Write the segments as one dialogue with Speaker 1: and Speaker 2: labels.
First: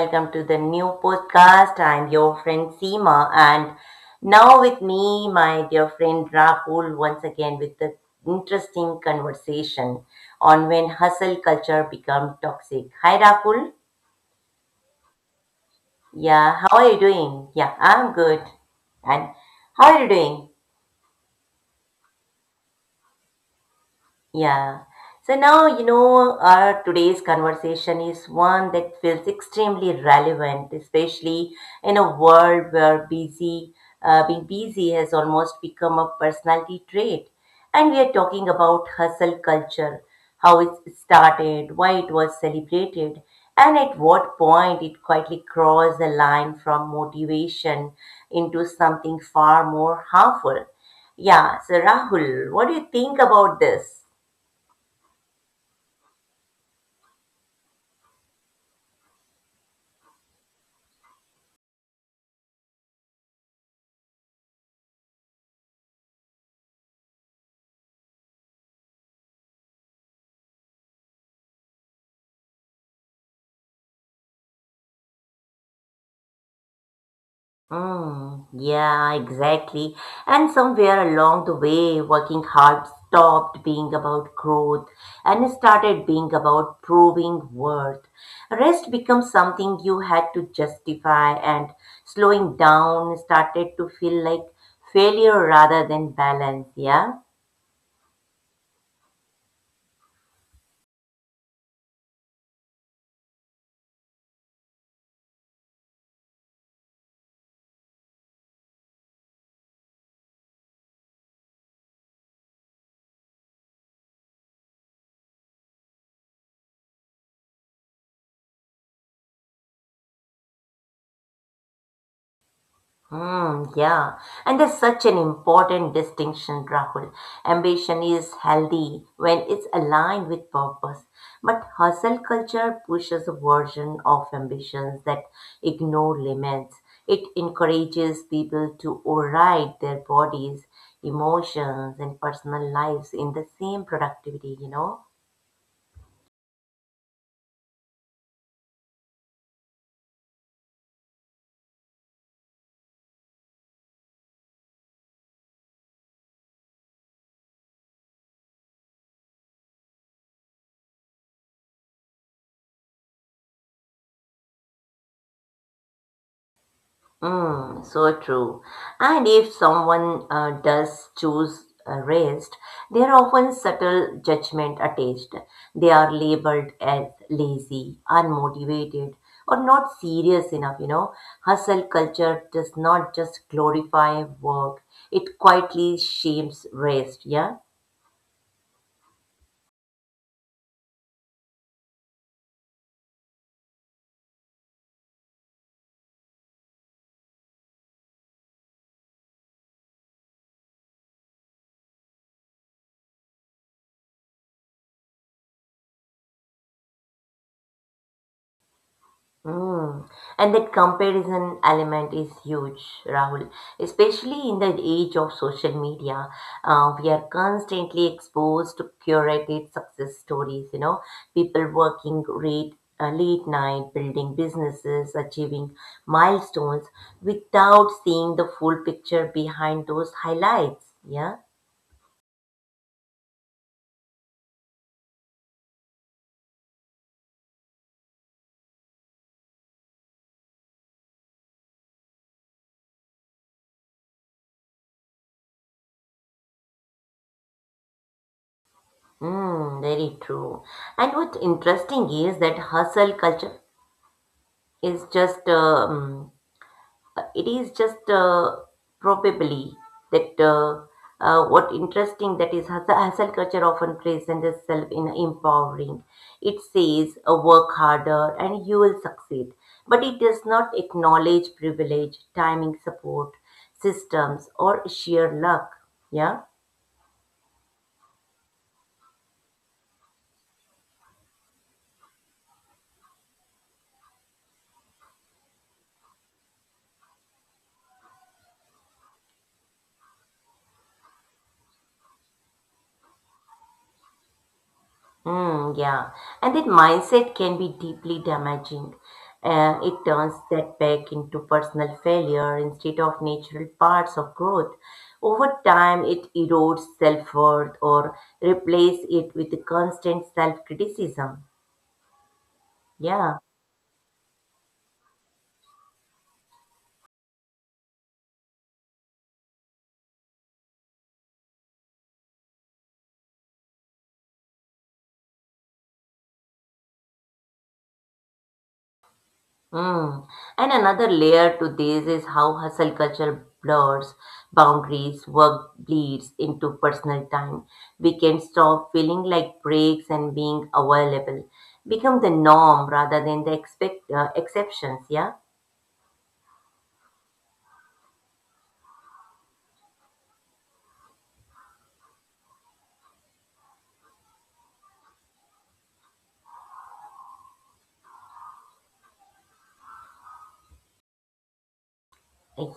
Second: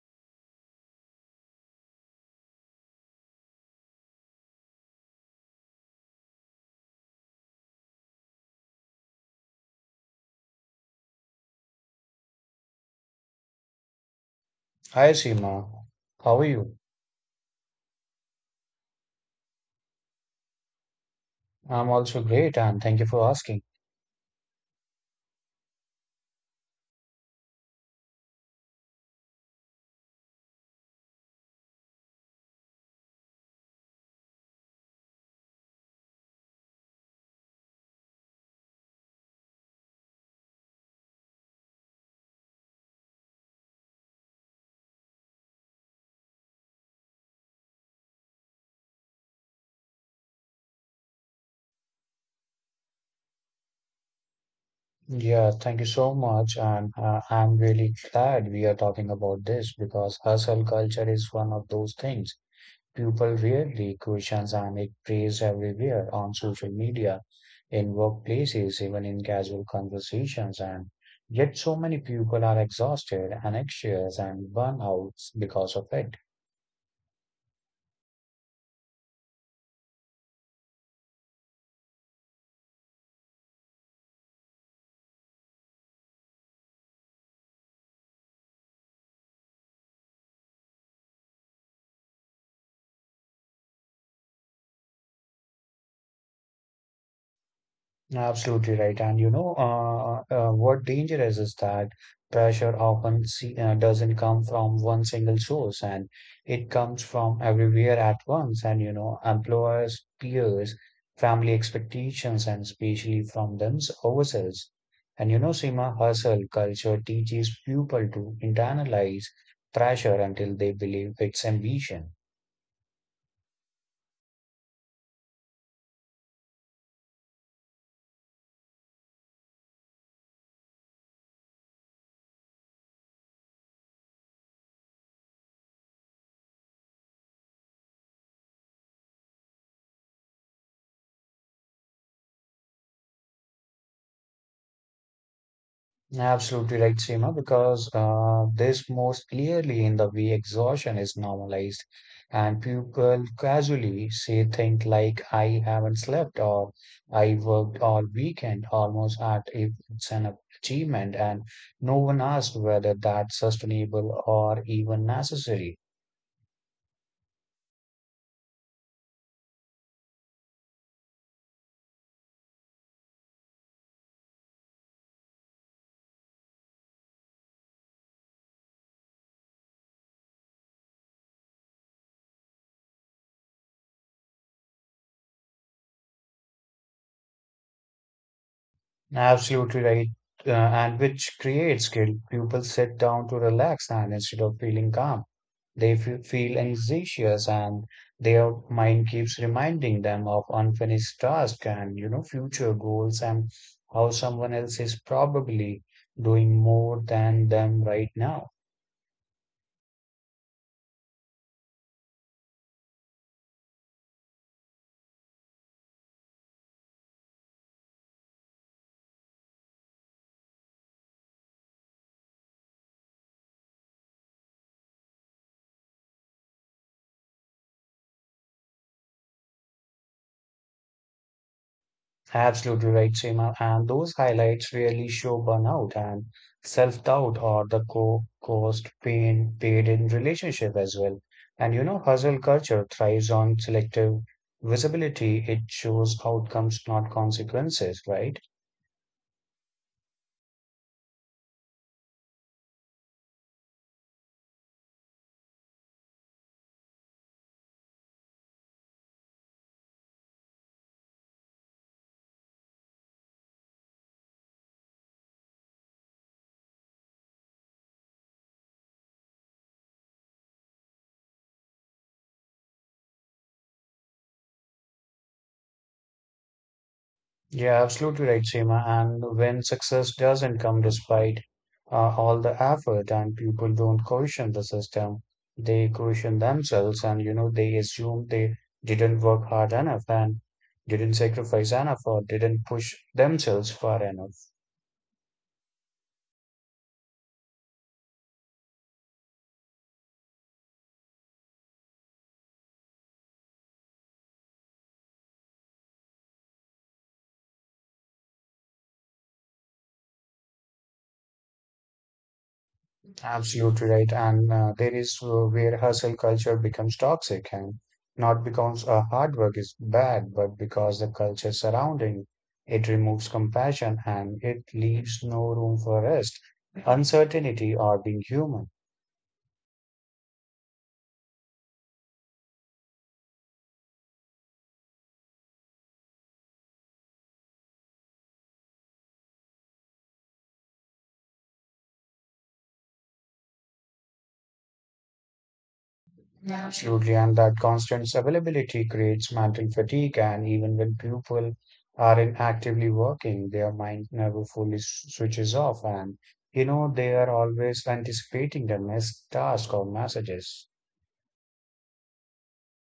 Speaker 1: welcome to the new podcast. I'm your friend Seema, and now with me, my dear friend Rahul, once again with the interesting conversation on when hustle culture become toxic. Hi, Rahul.
Speaker 2: Hi, Seema. How are
Speaker 1: Yeah,
Speaker 2: you?
Speaker 1: how are you doing? Yeah, I'm good. And how are you doing?
Speaker 2: I'm also great, and thank you for asking.
Speaker 1: Yeah. So now, you know, our today's conversation is one that feels extremely relevant, especially in a world where being busy has almost become a personality trait. And we are talking about hustle culture, how it started, why it was celebrated, and at what point it quietly crossed the line from motivation into something far more harmful. Yeah. So Rahul, what do you think about this?
Speaker 2: Yeah, thank you so much. And I'm really glad we are talking about this because hustle culture is one of those things people rarely question, and it plays everywhere on social media, in workplaces, even in casual conversations. And yet, so many people are exhausted and anxious and burnouts because of it.
Speaker 1: Mm, yeah, exactly. And somewhere along the way, working hard stopped being about growth and started being about proving worth. Rest becomes something you had to justify, and slowing down started to feel like failure rather than balance. Yeah.
Speaker 2: Absolutely right. And you know, what danger is that pressure often see, doesn't come from one single source and it comes from everywhere at once. And you know, employers, peers, family expectations, and especially from them ourselves. And you know, Seema, hustle culture teaches people to internalize pressure until they believe it's ambition.
Speaker 1: Hmm, yeah, and that's such an important distinction, Rahul. Ambition is healthy when it's aligned with purpose, but hustle culture pushes a version of ambitions that ignore limits. It encourages people to override their bodies, emotions, and personal lives in the same productivity, you know?
Speaker 2: Absolutely right, Seema, because this most clearly in the way exhaustion is normalized, and people casually say things like, I haven't slept, or I worked all weekend, almost at if it's an achievement, and no one asks whether that's sustainable or even necessary.
Speaker 1: Mm, so true. And if someone does choose rest, there are often subtle judgment attached. They are labeled as lazy, unmotivated, or not serious enough. You know, hustle culture does not just glorify work; it quietly shames rest. Yeah.
Speaker 2: Absolutely right. And which creates guilt. People sit down to relax, and instead of feeling calm. They feel anxious and their mind keeps reminding them of unfinished tasks and, you know, future goals and how someone else is probably doing more than them right now.
Speaker 1: Mm. And that comparison element is huge, Rahul, especially in the age of social media. We are constantly exposed to curated success stories, you know, people working late night, building businesses, achieving milestones without seeing the full picture behind those highlights. Yeah.
Speaker 2: Absolutely right, Seema. And those highlights really show burnout and self-doubt or the co caused pain paid in relationship as well. And you know, hustle culture thrives on selective visibility. It shows outcomes, not consequences, right?
Speaker 1: Mm, very true. And what's interesting is that hustle culture is just it is just probably that what interesting that is hustle, hustle culture often presents itself in empowering. It says work harder and you will succeed, but it does not acknowledge privilege, timing, support systems, or sheer luck. Yeah.
Speaker 2: Yeah, absolutely right, Seema. And when success doesn't come despite all the effort and people don't question the system, they question themselves and, you know, they assume they didn't work hard enough and didn't sacrifice enough or didn't push themselves far enough.
Speaker 1: Hmm, yeah, and that mindset can be deeply damaging, and it turns setback into personal failure instead of natural parts of growth. Over time, it erodes self worth or replace it with constant self criticism. Yeah.
Speaker 2: Absolutely right. And there is Where hustle culture becomes toxic and not because hard work is bad, but because the culture surrounding it removes compassion and it leaves no room for rest, uncertainty, or being human.
Speaker 1: Mm. And another layer to this is how hustle culture blurs boundaries, work bleeds into personal time. We can stop feeling like breaks and being available, become the norm rather than the expect exceptions. Yeah.
Speaker 2: Absolutely. And that constant availability creates mental fatigue. And even when people are in actively working, their mind never fully switches off. And, you know, they are always anticipating the next task or messages.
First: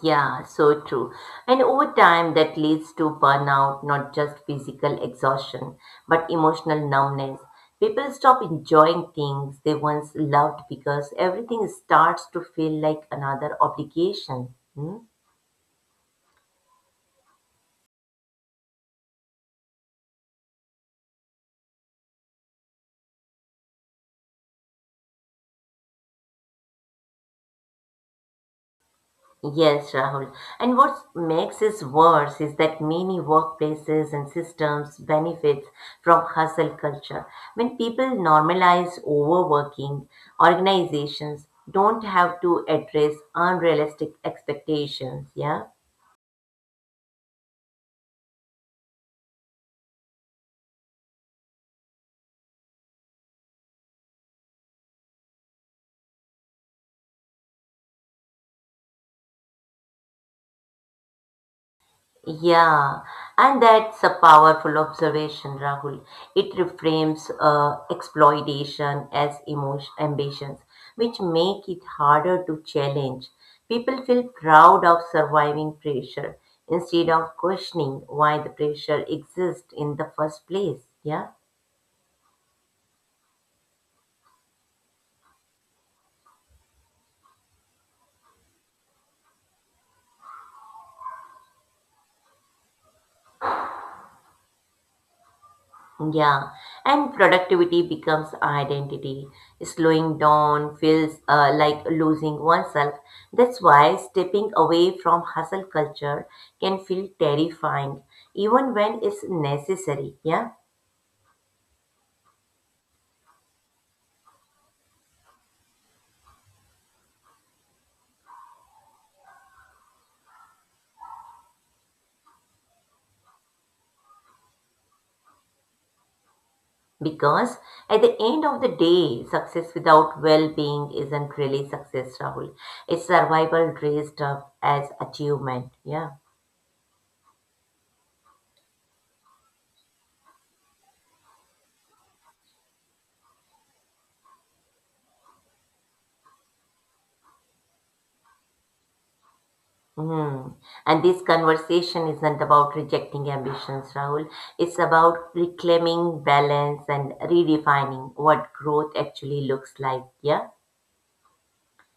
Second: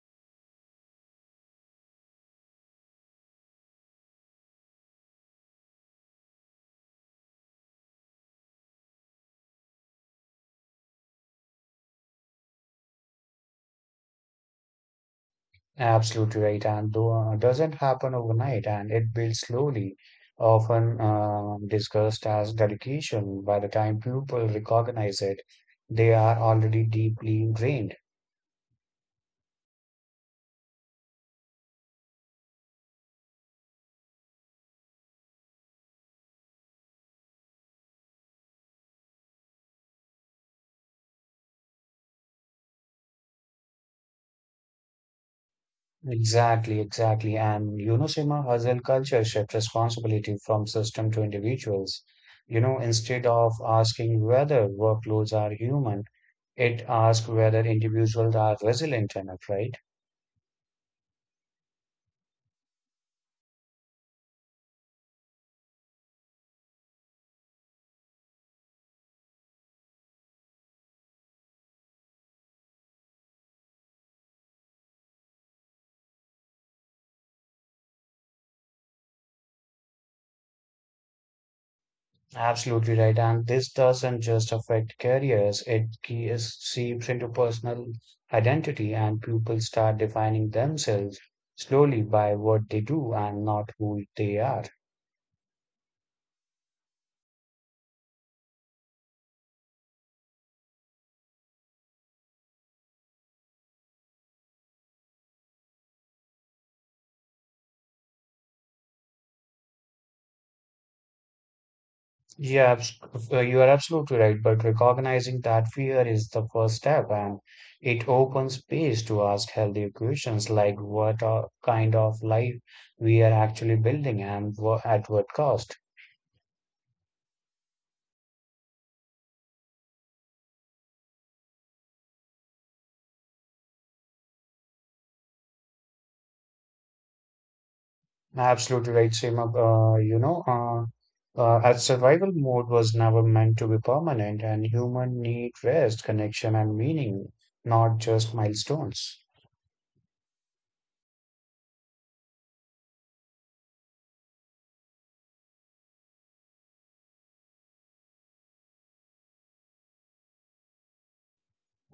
Speaker 1: Yeah, so true. And over time, that leads to burnout, not just physical exhaustion, but emotional numbness. People stop enjoying things they once loved because everything starts to feel like another obligation. Hmm?
Speaker 2: Absolutely right, and though doesn't happen overnight, and it builds slowly, often discussed as dedication. By the time people recognize it, they are already deeply ingrained.
Speaker 1: Yes, Rahul. And what makes this worse is that many workplaces and systems benefits from hustle culture. When people normalize overworking, organizations don't have to address unrealistic expectations. Yeah.
Speaker 2: Exactly, exactly. And you know, Sima, hustle culture shifts responsibility from system to individuals. You know, instead of asking whether workloads are human, it asks whether individuals are resilient enough, right?
Speaker 1: Yeah, and that's a powerful observation, Rahul. It reframes exploitation as emotion, ambitions, which make it harder to challenge. People feel proud of surviving pressure instead of questioning why the pressure exists in the first place. Yeah.
Speaker 2: Absolutely right. And this doesn't just affect careers, it seeps into personal identity, and people start defining themselves slowly by what they do and not who they are.
Speaker 1: Yeah, and productivity becomes identity. Slowing down feels like losing oneself. That's why stepping away from hustle culture can feel terrifying, even when it's necessary. Yeah,
Speaker 2: Yeah, abs- you are absolutely right. But recognizing that fear is the first step, and it opens space to ask healthy questions like what kind of life we are actually building and at what cost.
Speaker 1: because at the end of the day, success without well being isn't really success, Rahul. It's survival dressed up as achievement. Yeah.
Speaker 2: Absolutely right, Seema. As survival mode was never meant to be permanent, and human need rest, connection, and meaning, not just milestones.
Speaker 1: Hmm. And this conversation isn't about rejecting ambitions, Rahul. It's about reclaiming balance and redefining what growth actually looks like. Yeah.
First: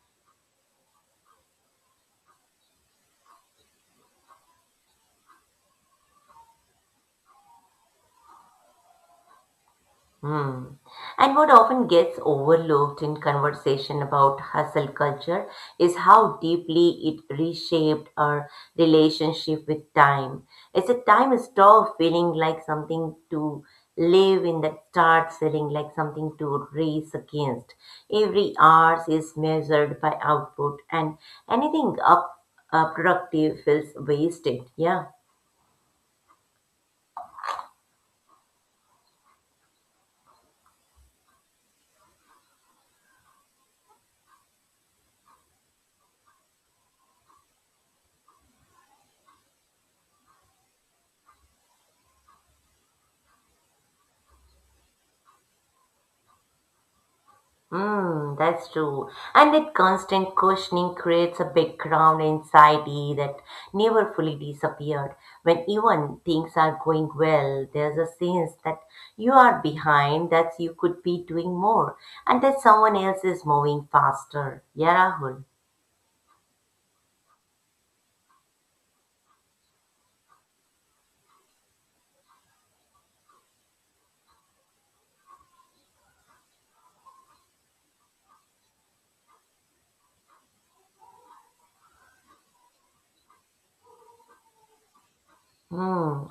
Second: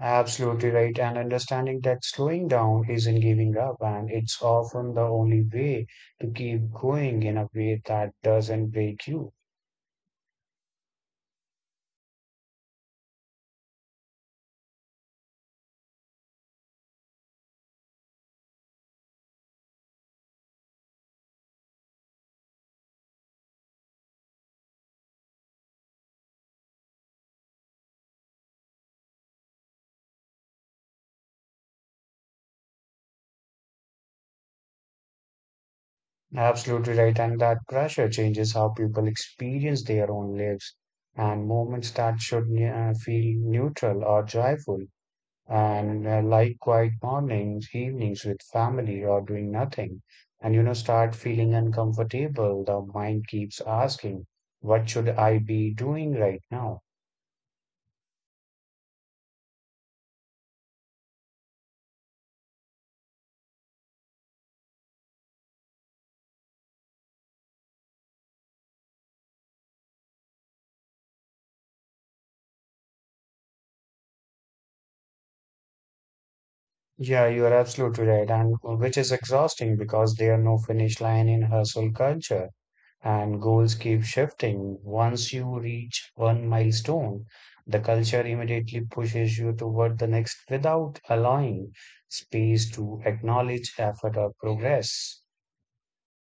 Speaker 2: Absolutely right, and understanding that slowing down isn't giving up, and it's often the only way to keep going in a way that doesn't break you.
Speaker 1: Hmm. And what often gets overlooked in conversation about hustle culture is how deeply it reshaped our relationship with time. As a time stopped feeling like something to live in that starts feeling like something to race against. Every hour is measured by output and anything up productive feels wasted. Yeah.
Speaker 2: Absolutely right, and that pressure changes how people experience their own lives and moments that should feel neutral or joyful and like quiet mornings, evenings with family or doing nothing, and you know, start feeling uncomfortable. The mind keeps asking, what should I be doing right now?
Speaker 1: Mm, that's true. And that constant questioning creates a background anxiety that never fully disappeared. When even things are going well, there's a sense that you are behind, that you could be doing more, and that someone else is moving faster. Yeah, Rahul.
Speaker 2: Yeah, you are absolutely right, and which is exhausting because there are no finish line in hustle culture, and goals keep shifting. Once you reach one milestone, the culture immediately pushes you toward the next without allowing space to acknowledge effort or progress.
Speaker 1: Hmm.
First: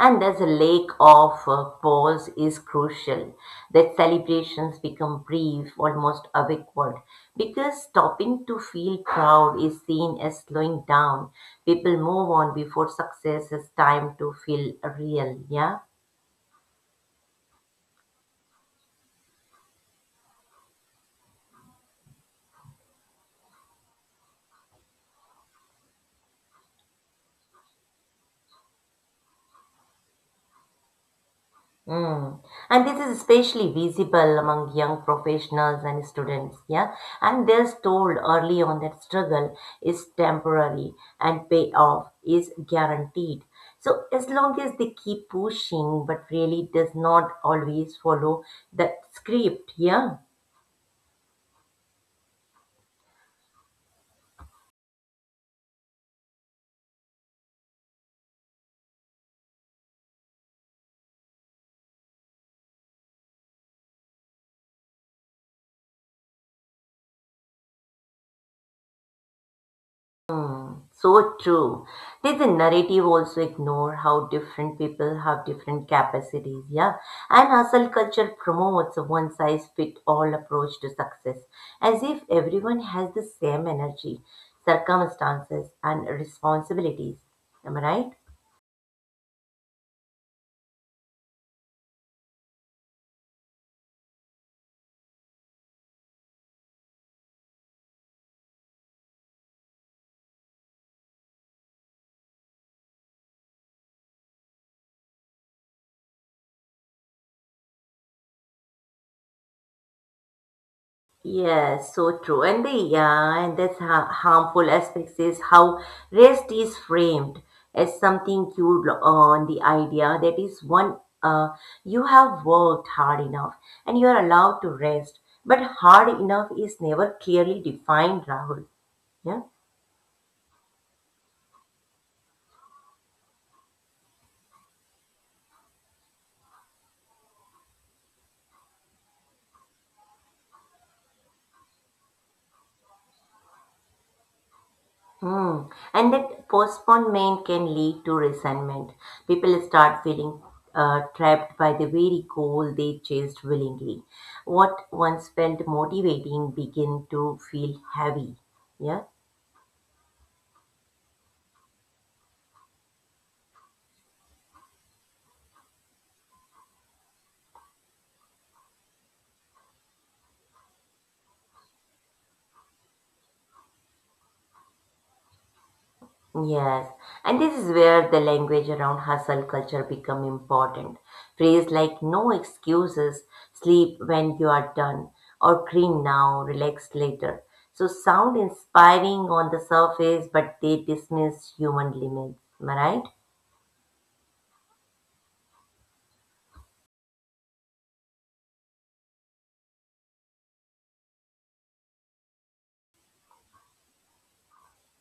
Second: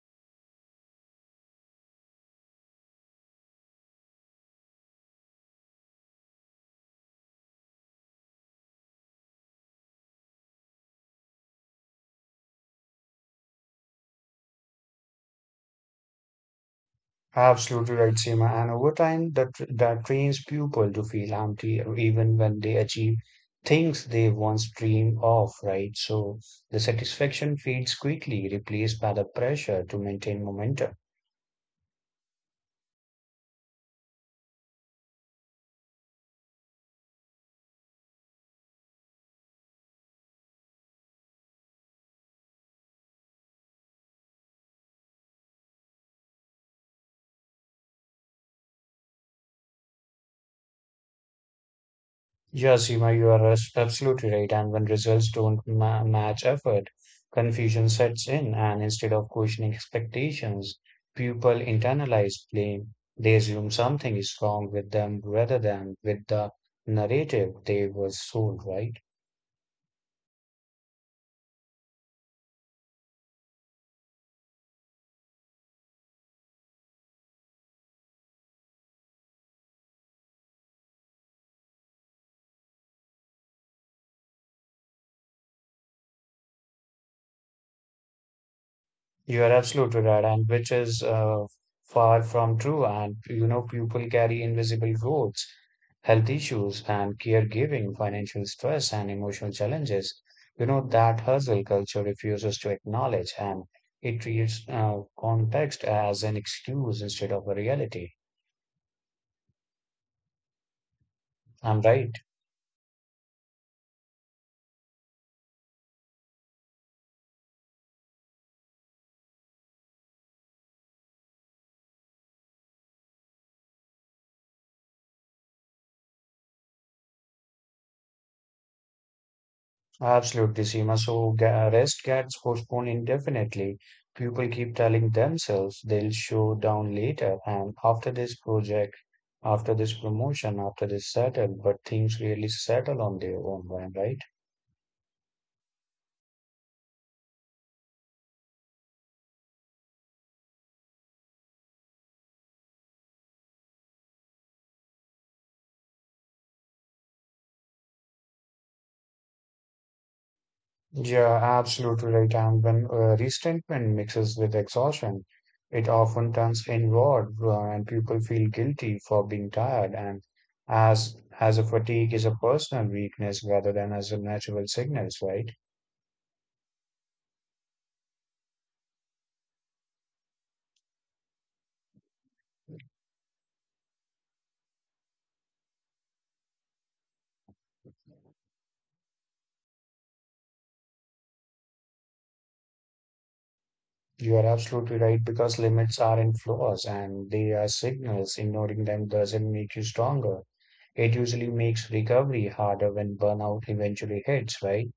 Speaker 1: And there's a lake of pause is crucial. That celebrations become brief, almost awkward, because stopping to feel proud is seen as slowing down. People move on before success has time to feel real. Yeah.
Speaker 2: Absolutely right, Seema. And over time, that trains people to feel empty even when they achieve things they once dreamed of, right? So the satisfaction fades quickly, replaced by the pressure to maintain momentum.
Speaker 1: Mm. And this is especially visible among young professionals and students, yeah. And they're told early on that struggle is temporary and payoff is guaranteed. So as long as they keep pushing, but really does not always follow that script, yeah.
Speaker 2: Yes, you are absolutely right. And when results don't ma match effort, confusion sets in, and instead of questioning expectations, people internalize blame. They assume something is wrong with them rather than with the narrative they were sold, right?
Speaker 1: So true. Did the narrative also ignore how different people have different capacities? Yeah. And hustle culture promotes a one size fit all approach to success, as if everyone has the same energy, circumstances, and responsibilities. Am I right?
Speaker 2: You are absolutely right, and which is far from true. And you know, people carry invisible goals, health issues, and caregiving, financial stress, and emotional challenges. You know, that hustle culture refuses to acknowledge, and it treats context as an excuse instead of a reality. I'm
Speaker 1: Yes, so
Speaker 2: right.
Speaker 1: true. And the yeah, and that's ha harmful aspects is how rest is framed as something cued on the idea that is one you have worked hard enough and you are allowed to rest. But hard enough is never clearly defined, Rahul. Yeah.
Speaker 2: Absolutely, Seema. So arrest gets postponed indefinitely. People keep telling themselves they'll show down later and after this project, after this promotion, after this settle, but things really settle on their own, when, right?
Speaker 1: Hmm. And that postponement can lead to resentment. People start feeling trapped by the very goal they chased willingly. What once felt motivating begin to feel heavy. Yeah.
Speaker 2: Yeah, absolutely right. And when resentment mixes with exhaustion, it often turns inward, and people feel guilty for being tired. And as a fatigue is a personal weakness rather than as a natural sickness, right?
Speaker 1: Yes, and this is where the language around hustle culture become important. Phrase like no excuses, sleep when you are done, or clean now, relax later. So sound inspiring on the surface, but they dismiss human limits. Am I right?
Speaker 2: You are absolutely right because limits aren't flaws and they are signals. Ignoring them doesn't make you stronger. It usually makes recovery harder when burnout eventually hits, right?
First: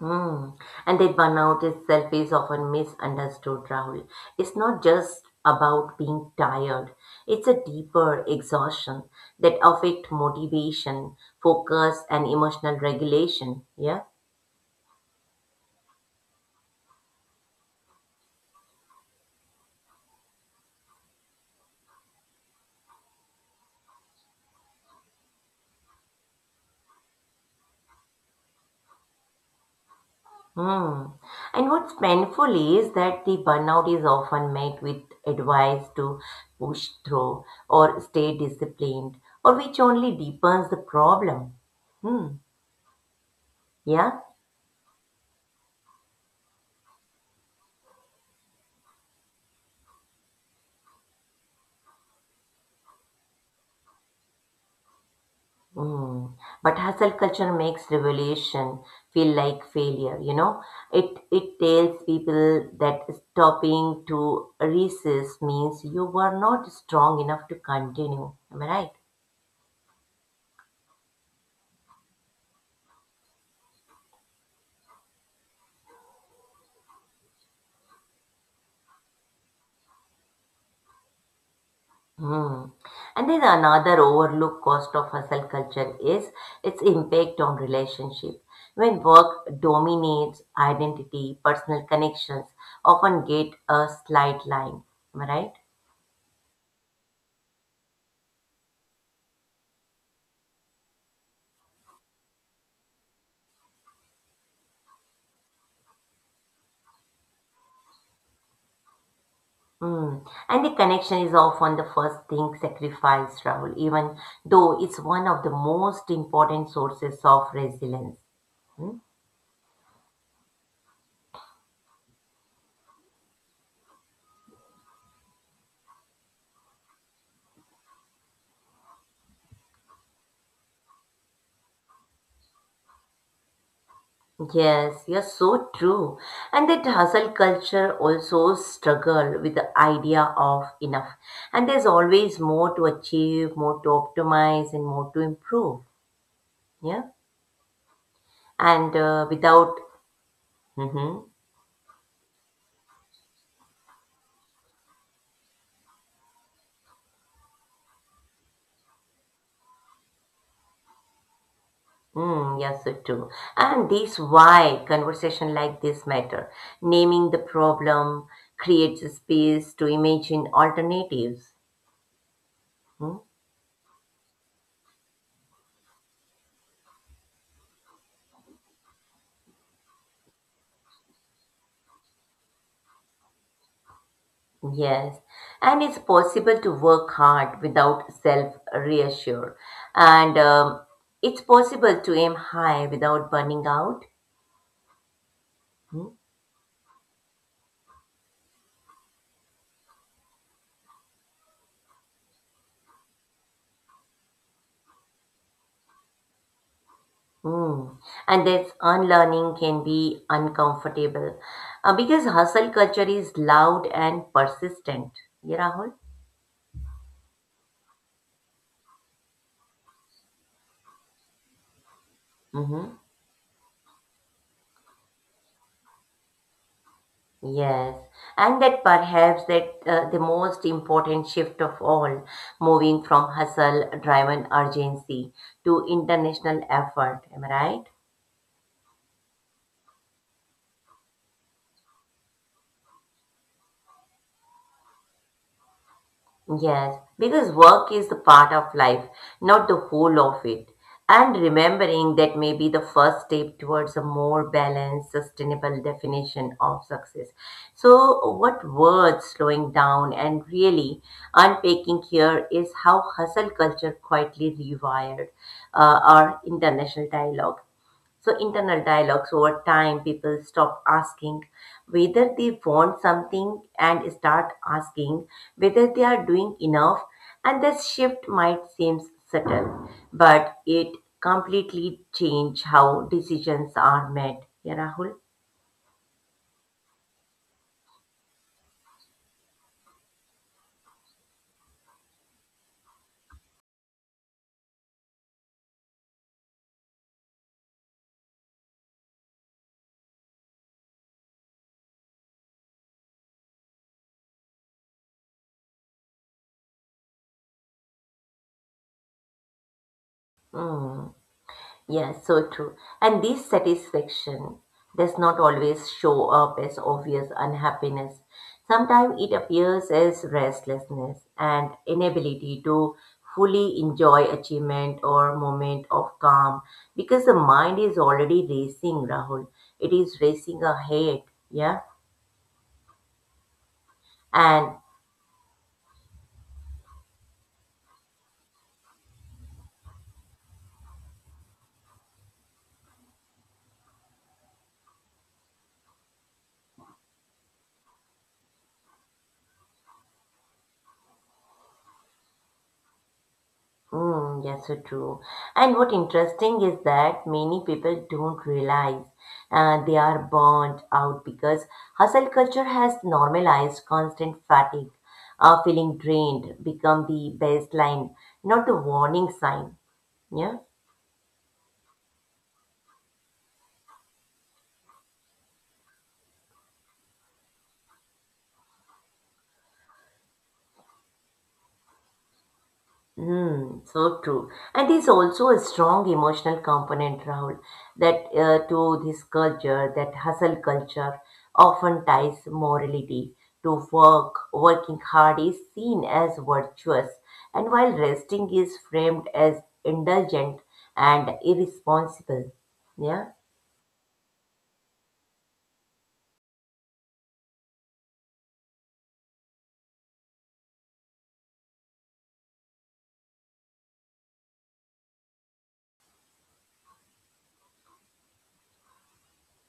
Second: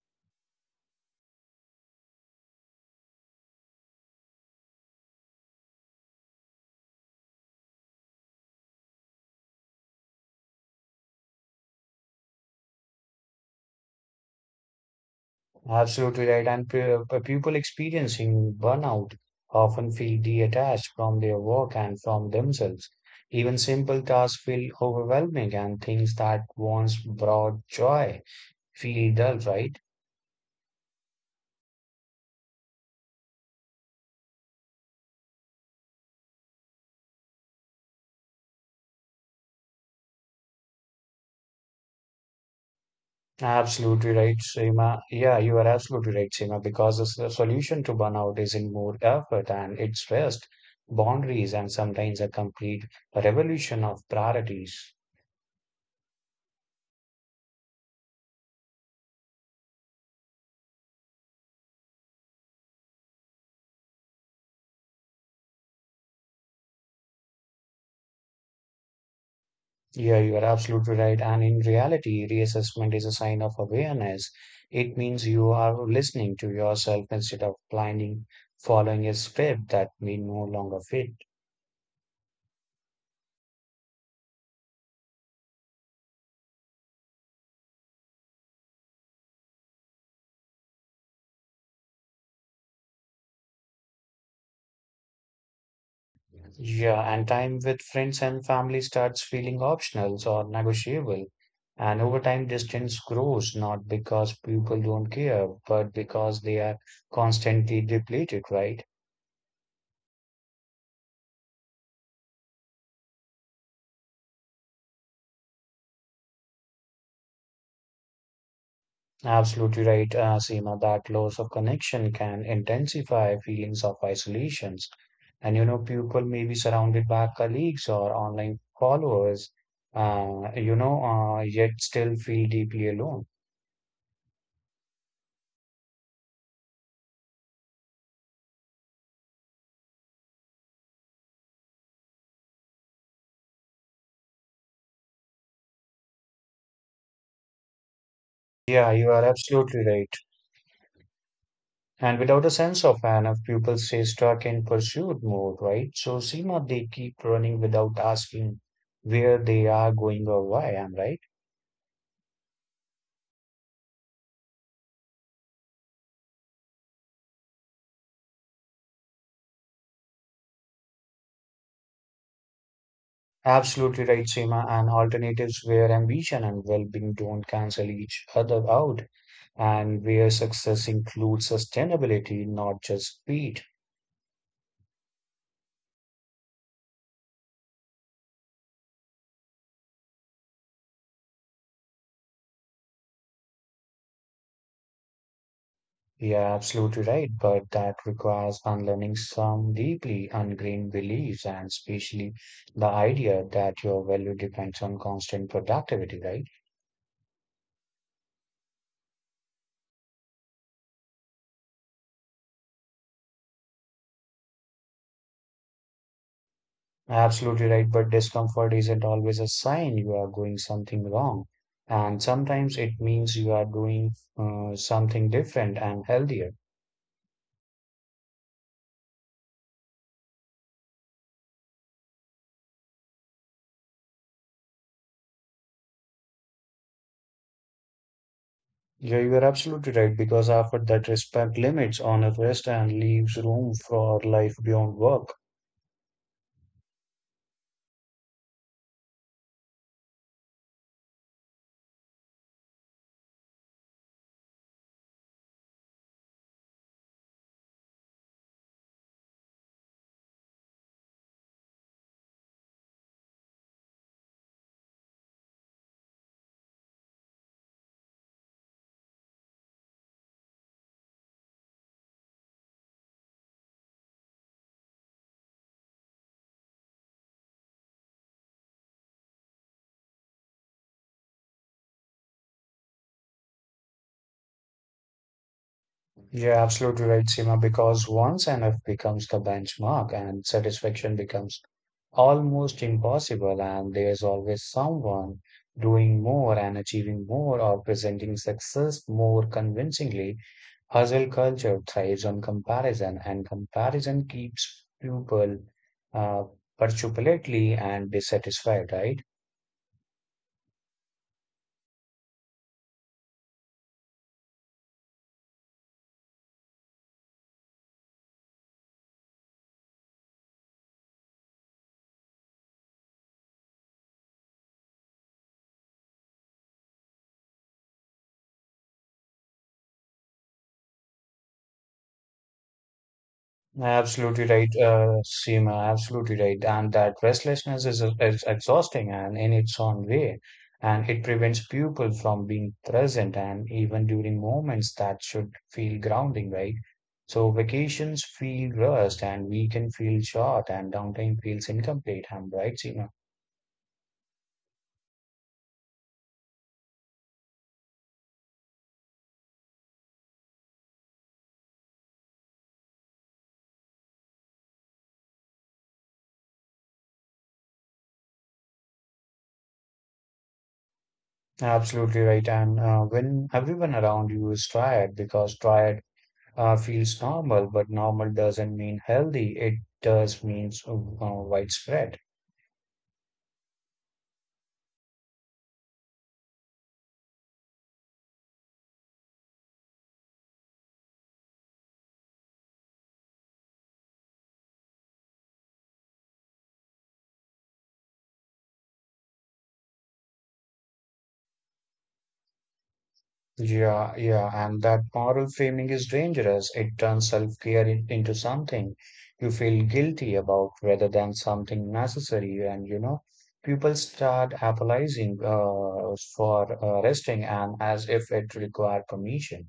Speaker 1: Hmm. And that burnout itself is often misunderstood, Rahul. It's not just about being tired. It's a deeper exhaustion that affect motivation, focus, and emotional regulation. Yeah.
Speaker 2: Absolutely right. And people experiencing burnout often feel detached from their work and from themselves. Even simple tasks feel overwhelming and things that once brought joy feel dull, right?
Speaker 1: Hmm. And what's painful is that the burnout is often met with advice to push through or stay disciplined, or which only deepens the problem. Hmm.
Speaker 2: Absolutely
Speaker 1: Yeah.
Speaker 2: right, Seema. Yeah, you are absolutely right, Seema, because the solution to burnout is in more effort and it's rest, boundaries, and sometimes a complete revolution of priorities.
Speaker 1: Mm. But hustle culture makes revolution feel like failure, you know? It tells people that stopping to resist means you were not strong enough to continue. Am I right?
Speaker 2: Yeah, you are absolutely right. And in reality, reassessment is a sign of awareness. It means you are listening to yourself instead of blinding, following a script that may no longer fit.
Speaker 1: Hmm. And then another overlooked cost of hustle culture is its impact on relationship. When work dominates identity, personal connections often get a slight line. Am I right?
Speaker 2: Yeah, and time with friends and family starts feeling optional or negotiable. And over time, distance grows not because people don't care, but because they are constantly depleted, right?
Speaker 1: Mm. And the connection is often the first thing sacrificed, Rahul, even though it's one of the most important sources of resilience. Hmm?
Speaker 2: Absolutely right, Seema, that loss of connection can intensify feelings of isolations. And you know, people may be surrounded by colleagues or online followers, yet still feel deeply alone.
Speaker 1: Yes, you're so true. And that hustle culture also struggle with the idea of enough. And there's always more to achieve, more to optimize, and more to improve. Yeah. And
Speaker 2: Yeah, you are
Speaker 1: without,
Speaker 2: absolutely right.
Speaker 1: mhm.
Speaker 2: And without a sense of an, if people stay stuck in pursuit mode, right? So, Seema, they keep running without asking where they are going or why, am I right?
Speaker 1: Mm, yes, it too. And this why conversation like this matter. Naming the problem creates a space to imagine alternatives. Hmm?
Speaker 2: Absolutely right, Seema. And alternatives where ambition and well being don't cancel each other out, and where success includes sustainability, not just speed.
Speaker 1: Yes. And it's possible to work hard without self-reassure. And it's possible to aim high without burning out. Hmm?
Speaker 2: You're absolutely right, but that requires unlearning some deeply ingrained beliefs and especially the idea that your value depends on constant productivity, right?
Speaker 1: Mm. And this unlearning can be uncomfortable because hustle culture is loud and persistent. Yeah, Rahul?
Speaker 2: Absolutely right, but discomfort isn't always a sign you are doing something wrong. And sometimes
Speaker 1: Mm-hmm.
Speaker 2: it means you are doing something different and healthier.
Speaker 1: Yes, and that perhaps that the most important shift of all, moving from hustle driven urgency to international effort, am I right?
Speaker 2: Yeah, you are absolutely right because after that respect limits on a rest and leaves room for life beyond work.
Speaker 1: Yes, because work is the part of life, not the whole of it. And remembering that may be the first step towards a more balanced, sustainable definition of success. So, what words slowing down and really unpacking here is how hustle culture quietly rewired our international dialogue. So, internal dialogues over time, people stop asking whether they want something and start asking whether they are doing enough. And this shift might seem subtle, but it completely changes how decisions are made. Yeah, Rahul?
Speaker 2: You're absolutely right, Seema, because once NF becomes the benchmark and satisfaction becomes almost impossible, and there's always someone doing more and achieving more or presenting success more convincingly. Hustle culture thrives on comparison, and comparison keeps people uh, perpetually and dissatisfied, right?
Speaker 1: Hmm. Yeah, so true. And this satisfaction does not always show up as obvious unhappiness. Sometimes it appears as restlessness and inability to fully enjoy achievement or moment of calm because the mind is already racing, Rahul. It is racing ahead, yeah,
Speaker 2: Absolutely right,
Speaker 1: and
Speaker 2: Seema. Absolutely right. And that restlessness is exhausting and in its own way. And it prevents people from being present and even during moments that should feel grounding, right? So vacations feel rushed and weekend feel short and downtime feels incomplete. I'm right, Seema.
Speaker 1: mm, yes, so true. And what interesting is that many people don't realize they are burned out because hustle culture has normalized constant fatigue. Feeling drained become the baseline, not the warning sign. Yeah.
Speaker 2: Absolutely right. And when everyone around you is tired because tired feels normal, but normal doesn't mean healthy. It does means widespread.
Speaker 1: Hmm, so true. And there's also a strong emotional component, Rahul, that to this culture, that hustle culture often ties morality to work. Working hard is seen as virtuous, and while resting is framed as indulgent and irresponsible. Yeah.
Speaker 2: Yeah, and that moral framing is dangerous. It turns self-care into something you feel guilty about rather than something necessary. And you know, people start apologizing for resting and as if it required permission.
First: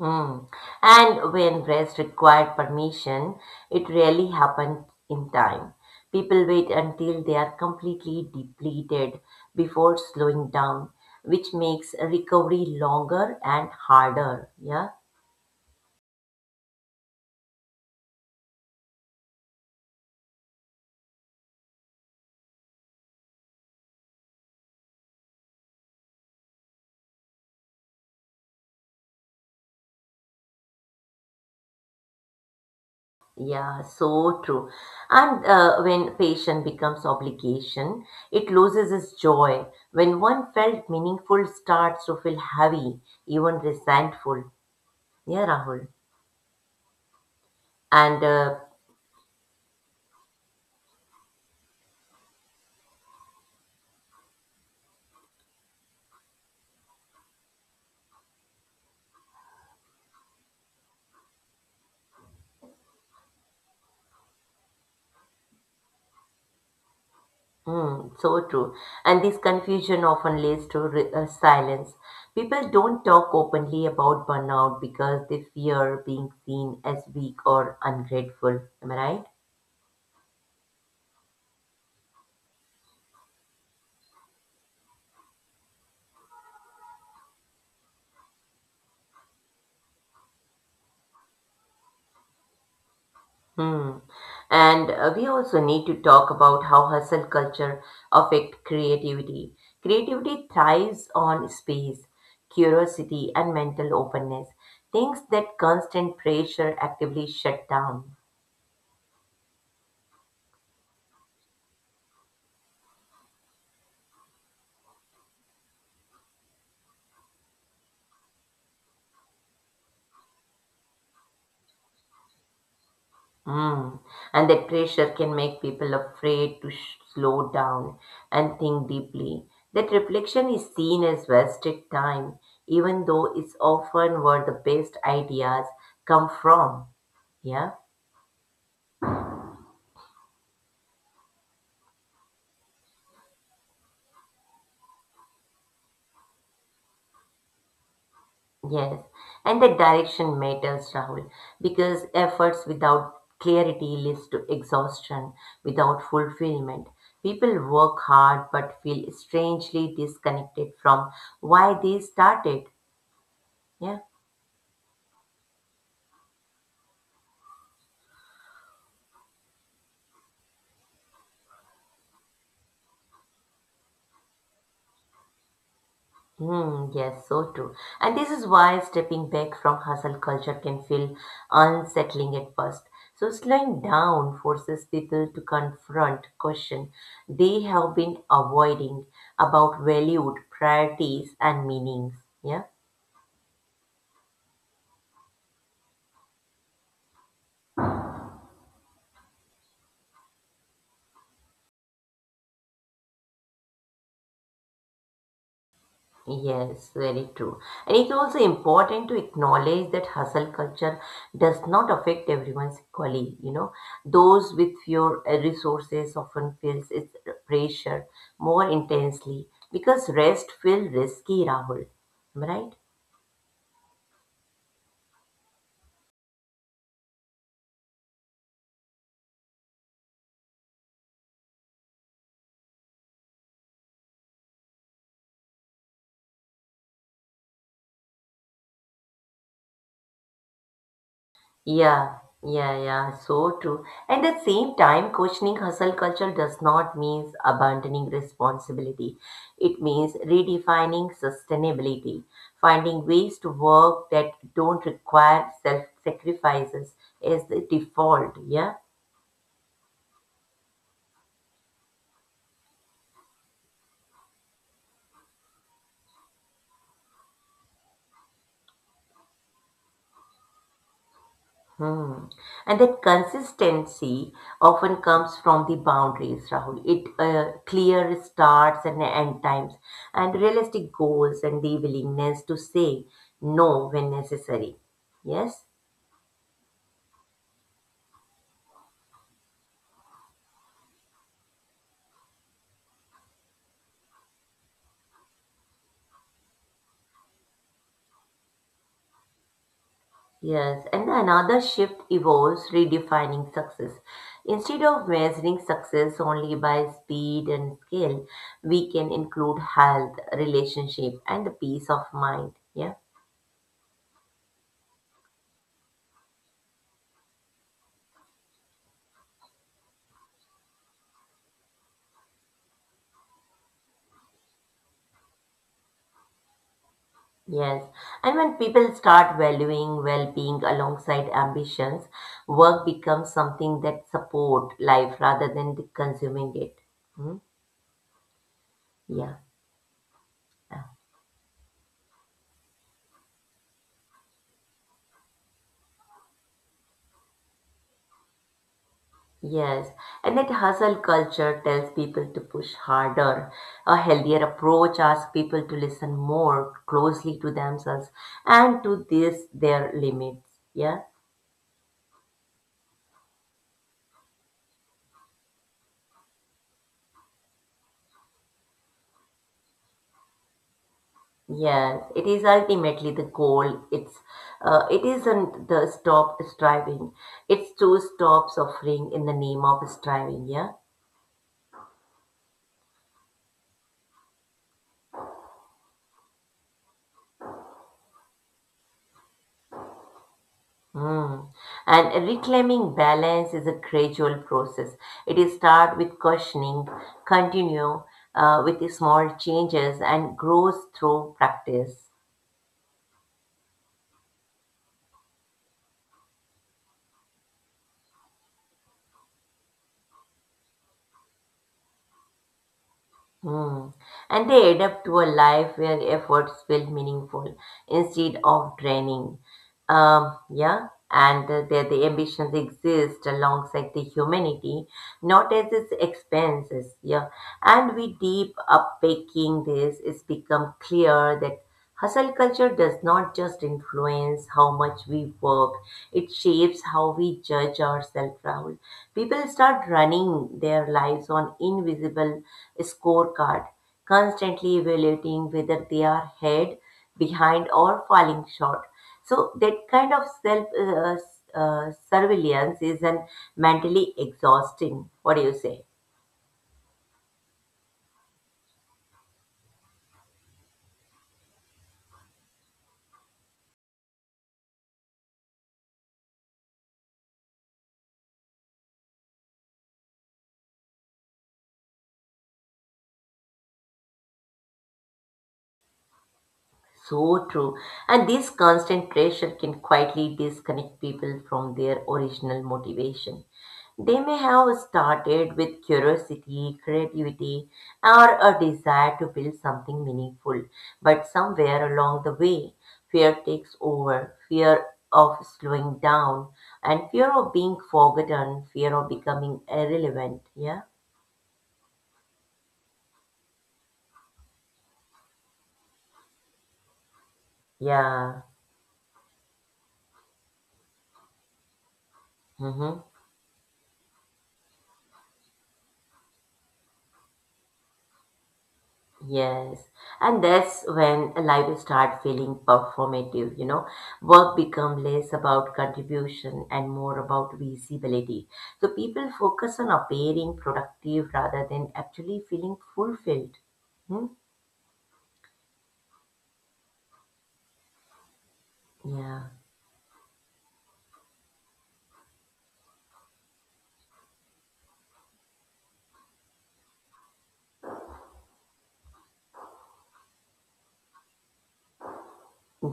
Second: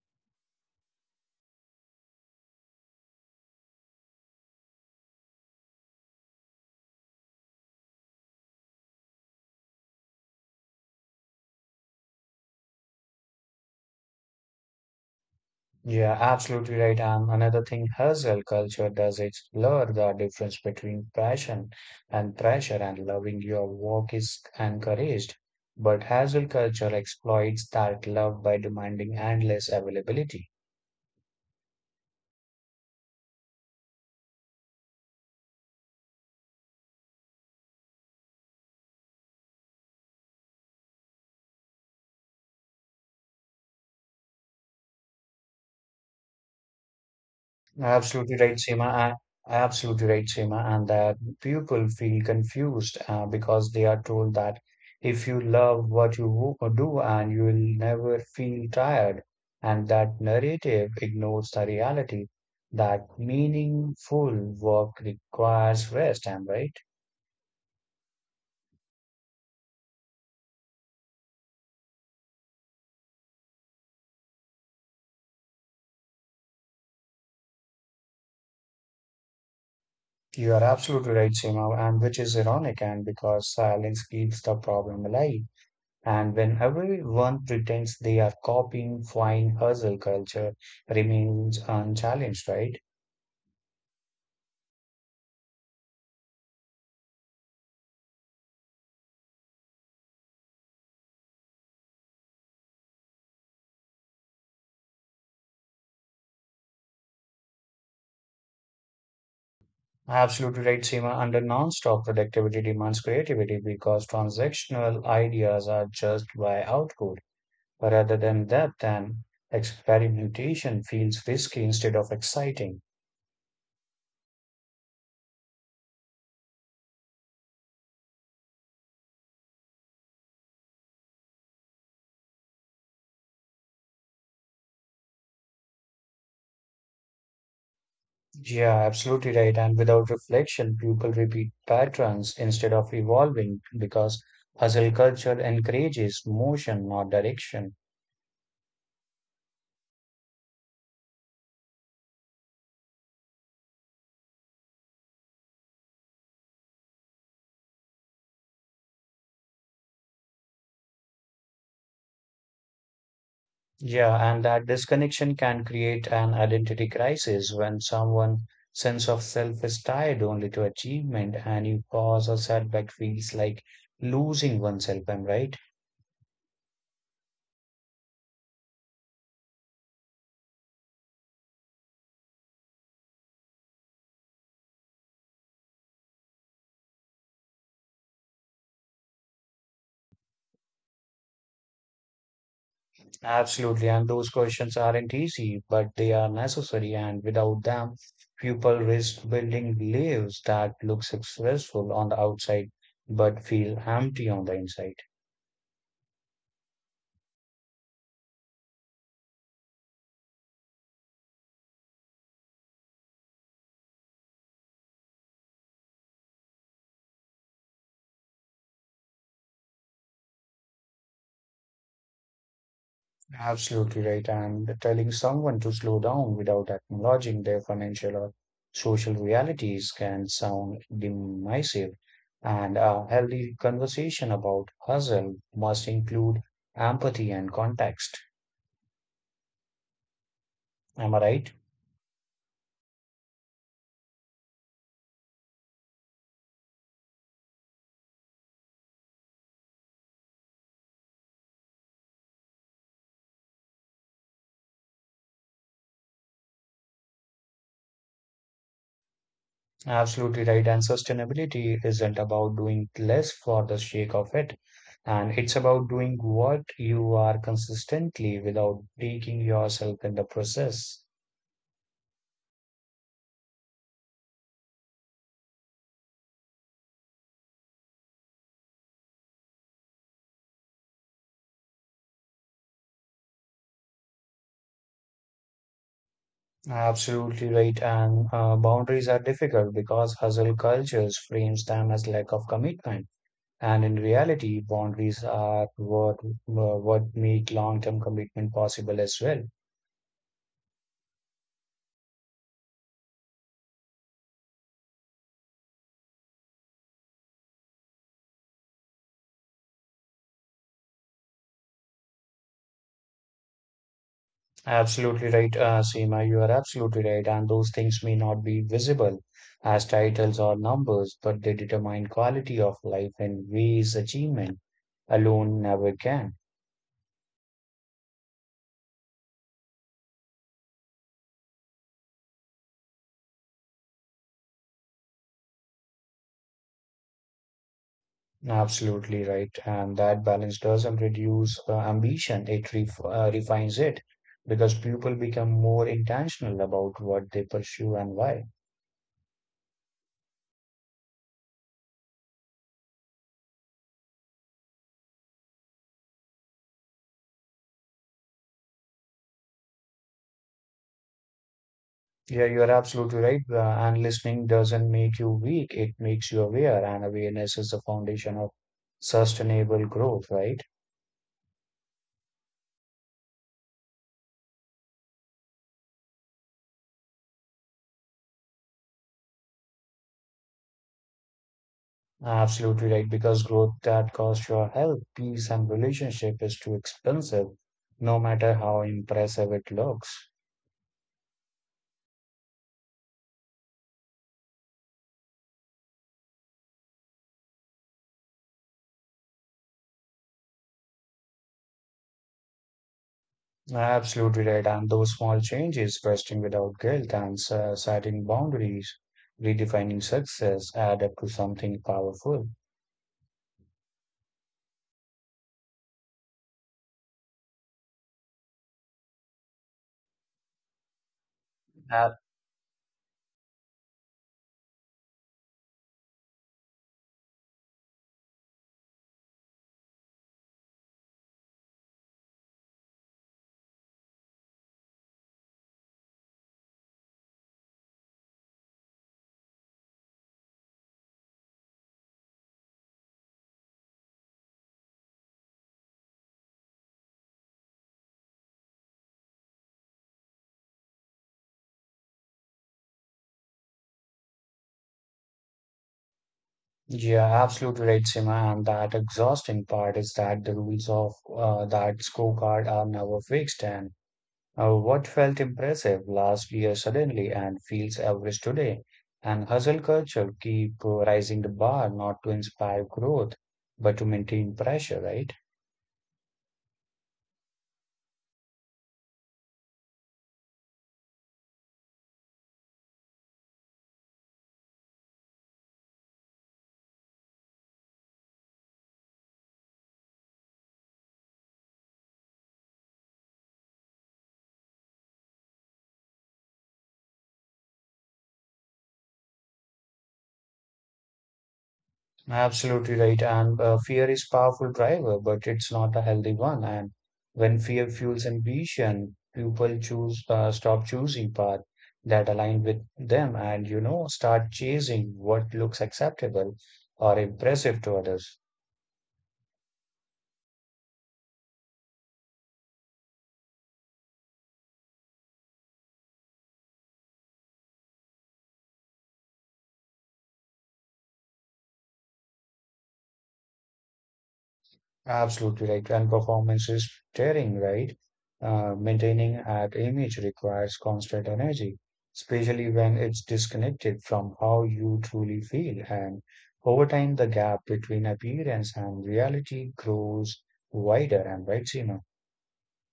Speaker 1: Mm. And when rest required permission, it rarely happened in time. People wait until they are completely depleted before slowing down, which makes recovery longer and harder. Yeah,
Speaker 2: Yeah, absolutely right. And another thing hustle culture does is blur the difference between passion and pressure and loving your work is encouraged. But hustle culture exploits that love by demanding endless availability.
Speaker 1: yeah, so true. And when patient becomes obligation, it loses its joy. When one felt meaningful, starts to feel heavy, even resentful. Yeah, Rahul, and
Speaker 2: Absolutely right, Seema. I- Absolutely right, Seema. And that people feel confused because they are told that if you love what you do and you will never feel tired. And that narrative ignores the reality that meaningful work requires rest, am I right?
Speaker 1: mm, so true. And this confusion often leads to silence. People don't talk openly about burnout because they fear being seen as weak or ungrateful. Am I right?
Speaker 2: You are absolutely right, Seema, and which is ironic, and because silence keeps the problem alive. And when everyone pretends they are copying, fine hustle culture remains unchallenged, right?
Speaker 1: Hmm. And we also need to talk about how hustle culture affect creativity. Creativity thrives on space, curiosity, and mental openness. Things that constant pressure actively shut down.
Speaker 2: Absolutely right, Seema. Under non-stop productivity demands creativity because transactional ideas are judged by output rather than depth and experimentation feels risky instead of exciting.
Speaker 1: Mm. And that pressure can make people afraid to slow down and think deeply. That reflection is seen as wasted time, even though it's often where the best ideas come from. Yeah,
Speaker 2: Yeah, absolutely right. And without reflection, people repeat patterns instead of evolving because hustle culture encourages motion, not direction.
Speaker 1: yes. And the direction matters, Rahul, because efforts without clarity leads to exhaustion, without fulfillment. People work hard but feel strangely disconnected from why they started. Yeah.
Speaker 2: Yeah, and that disconnection can create an identity crisis when someone's sense of self is tied only to achievement, and you pause or setback feels like losing oneself. Am I right?
Speaker 1: Yes, so true. And this is why stepping back from hustle culture can feel unsettling at first. So slowing down forces people to confront questions they have been avoiding about valued priorities and meanings. Yeah.
Speaker 2: Absolutely. And those questions aren't easy, but they are necessary. And without them, people risk building lives that look successful on the outside but feel empty on the inside.
Speaker 1: Yes, very true. And it's also important to acknowledge that hustle culture does not affect everyone equally. Those with fewer resources often feels its pressure more intensely because rest feels risky, Rahul. Am I right?
Speaker 2: Absolutely right. And telling someone to slow down without acknowledging their financial or social realities can sound dismissive. And a healthy conversation about hustle must include empathy and context. Am I right?
Speaker 1: Yeah, yeah, yeah, so true. And at the same time, questioning hustle culture does not mean abandoning responsibility. It means redefining sustainability, finding ways to work that don't require self-sacrifices as the default. Yeah.
Speaker 2: Absolutely right. And sustainability isn't about doing less for the sake of it. And it's about doing what you are consistently without breaking yourself in the process.
Speaker 1: Hmm. And that consistency often comes from the boundaries, Rahul. It Clear starts and end times, and realistic goals, and the willingness to say no when necessary. Yes,
Speaker 2: Absolutely right. And boundaries are difficult because hustle cultures frames them as lack of commitment. And in reality, boundaries are what make long-term commitment possible as well.
Speaker 1: yes. And another shift evolves redefining success. Instead of measuring success only by speed and scale, we can include health, relationship, and the peace of mind. Yeah?
Speaker 2: Absolutely right, Seema. You are absolutely right. And those things may not be visible as titles or numbers, but they determine quality of life in ways achievement alone never can.
Speaker 1: Yes, and when people start valuing well-being alongside ambitions, work becomes something that support life rather than consuming it. Hmm?
Speaker 2: Absolutely
Speaker 1: Yeah.
Speaker 2: right. And that balance
Speaker 1: Uh,
Speaker 2: doesn't reduce ambition, it refines it because people become more intentional about what they pursue and why.
Speaker 1: Yes, and that hustle culture tells people to push harder. A healthier approach asks people to listen more closely to themselves and to this their limits. Yeah.
Speaker 2: Yeah, you're absolutely right. And listening doesn't make you weak, it makes you aware, and awareness is the foundation of sustainable growth, right?
Speaker 1: Yes, it is ultimately the goal. It's it isn't the stop striving. It's to stop suffering in the name of striving. Yeah.
Speaker 2: Absolutely right. Because growth that costs your health, peace, and relationship is too expensive, no matter how impressive it looks.
Speaker 1: Mm. And reclaiming balance is a gradual process. It is start with questioning, continue with the small changes, and grows through practice.
Speaker 2: Absolutely right. And those small changes, questioning without guilt and setting boundaries, redefining success, add up to something powerful.
Speaker 1: Hmm. And they adapt to a life where efforts feel meaningful instead of draining. Yeah, and the
Speaker 2: Ab-
Speaker 1: ambitions exist alongside the humanity, not as its expenses. Yeah, and with deep upbreaking, this it's become clear that hustle culture does not just influence how much we work, it shapes how we judge ourselves, Rahul. People start running their lives on invisible scorecard, constantly evaluating whether they are ahead, behind, or falling short. So that kind of self surveillance is an mentally exhausting. What do you say?
Speaker 2: Yeah, absolutely right, Sima. And that exhausting part is that the rules of that scorecard are never fixed. And what felt impressive last year suddenly and feels average today. And hustle culture keep rising the bar, not to inspire growth, but to maintain pressure, right?
Speaker 1: So true. And this constant pressure can quietly disconnect people from their original motivation. They may have started with curiosity, creativity, or a desire to build something meaningful, but somewhere along the way, fear takes over fear of slowing down, and fear of being forgotten, fear of becoming irrelevant. Yeah?
Speaker 2: Absolutely right. And fear is powerful driver, but it's not a healthy one. And when fear fuels
Speaker 1: Yeah.
Speaker 2: ambition, people choose stop choosing path that align with
Speaker 1: Mm-hmm.
Speaker 2: them, and you know start chasing what looks acceptable or impressive to others.
Speaker 1: Yes, and that's when life start feeling performative, Work become less about contribution and more about visibility. So people focus on appearing productive rather than actually feeling fulfilled. Hmm?
Speaker 2: Absolutely, like, and performance is tearing, right? Maintaining
Speaker 1: Yeah.
Speaker 2: that image requires constant energy, especially when it's disconnected from how you truly feel. And over time, the gap between appearance and reality grows wider. And right, Seema?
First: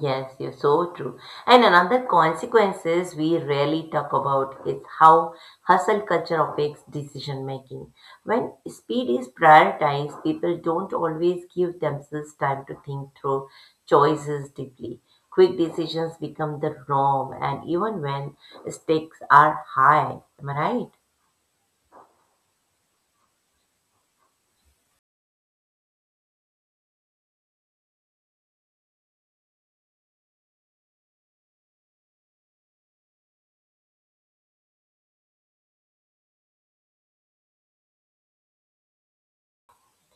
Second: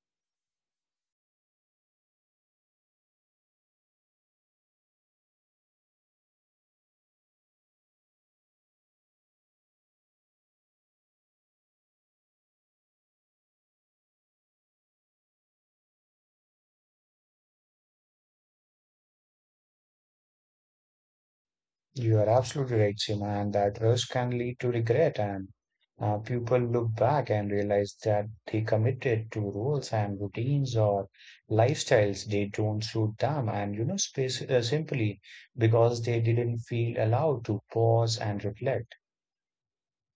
Speaker 1: Yes, yes, so true. And another consequences we rarely talk about is how hustle culture affects decision making. When speed is prioritized, people don't always give themselves time to think through choices deeply. Quick decisions become the norm, and even when stakes are high, am I right?
Speaker 2: You are absolutely right, Seema, and that rush can lead to regret, and people look back and realize that they committed to roles and routines or lifestyles they don't suit them, and you know, simply because they didn't feel allowed to pause and reflect.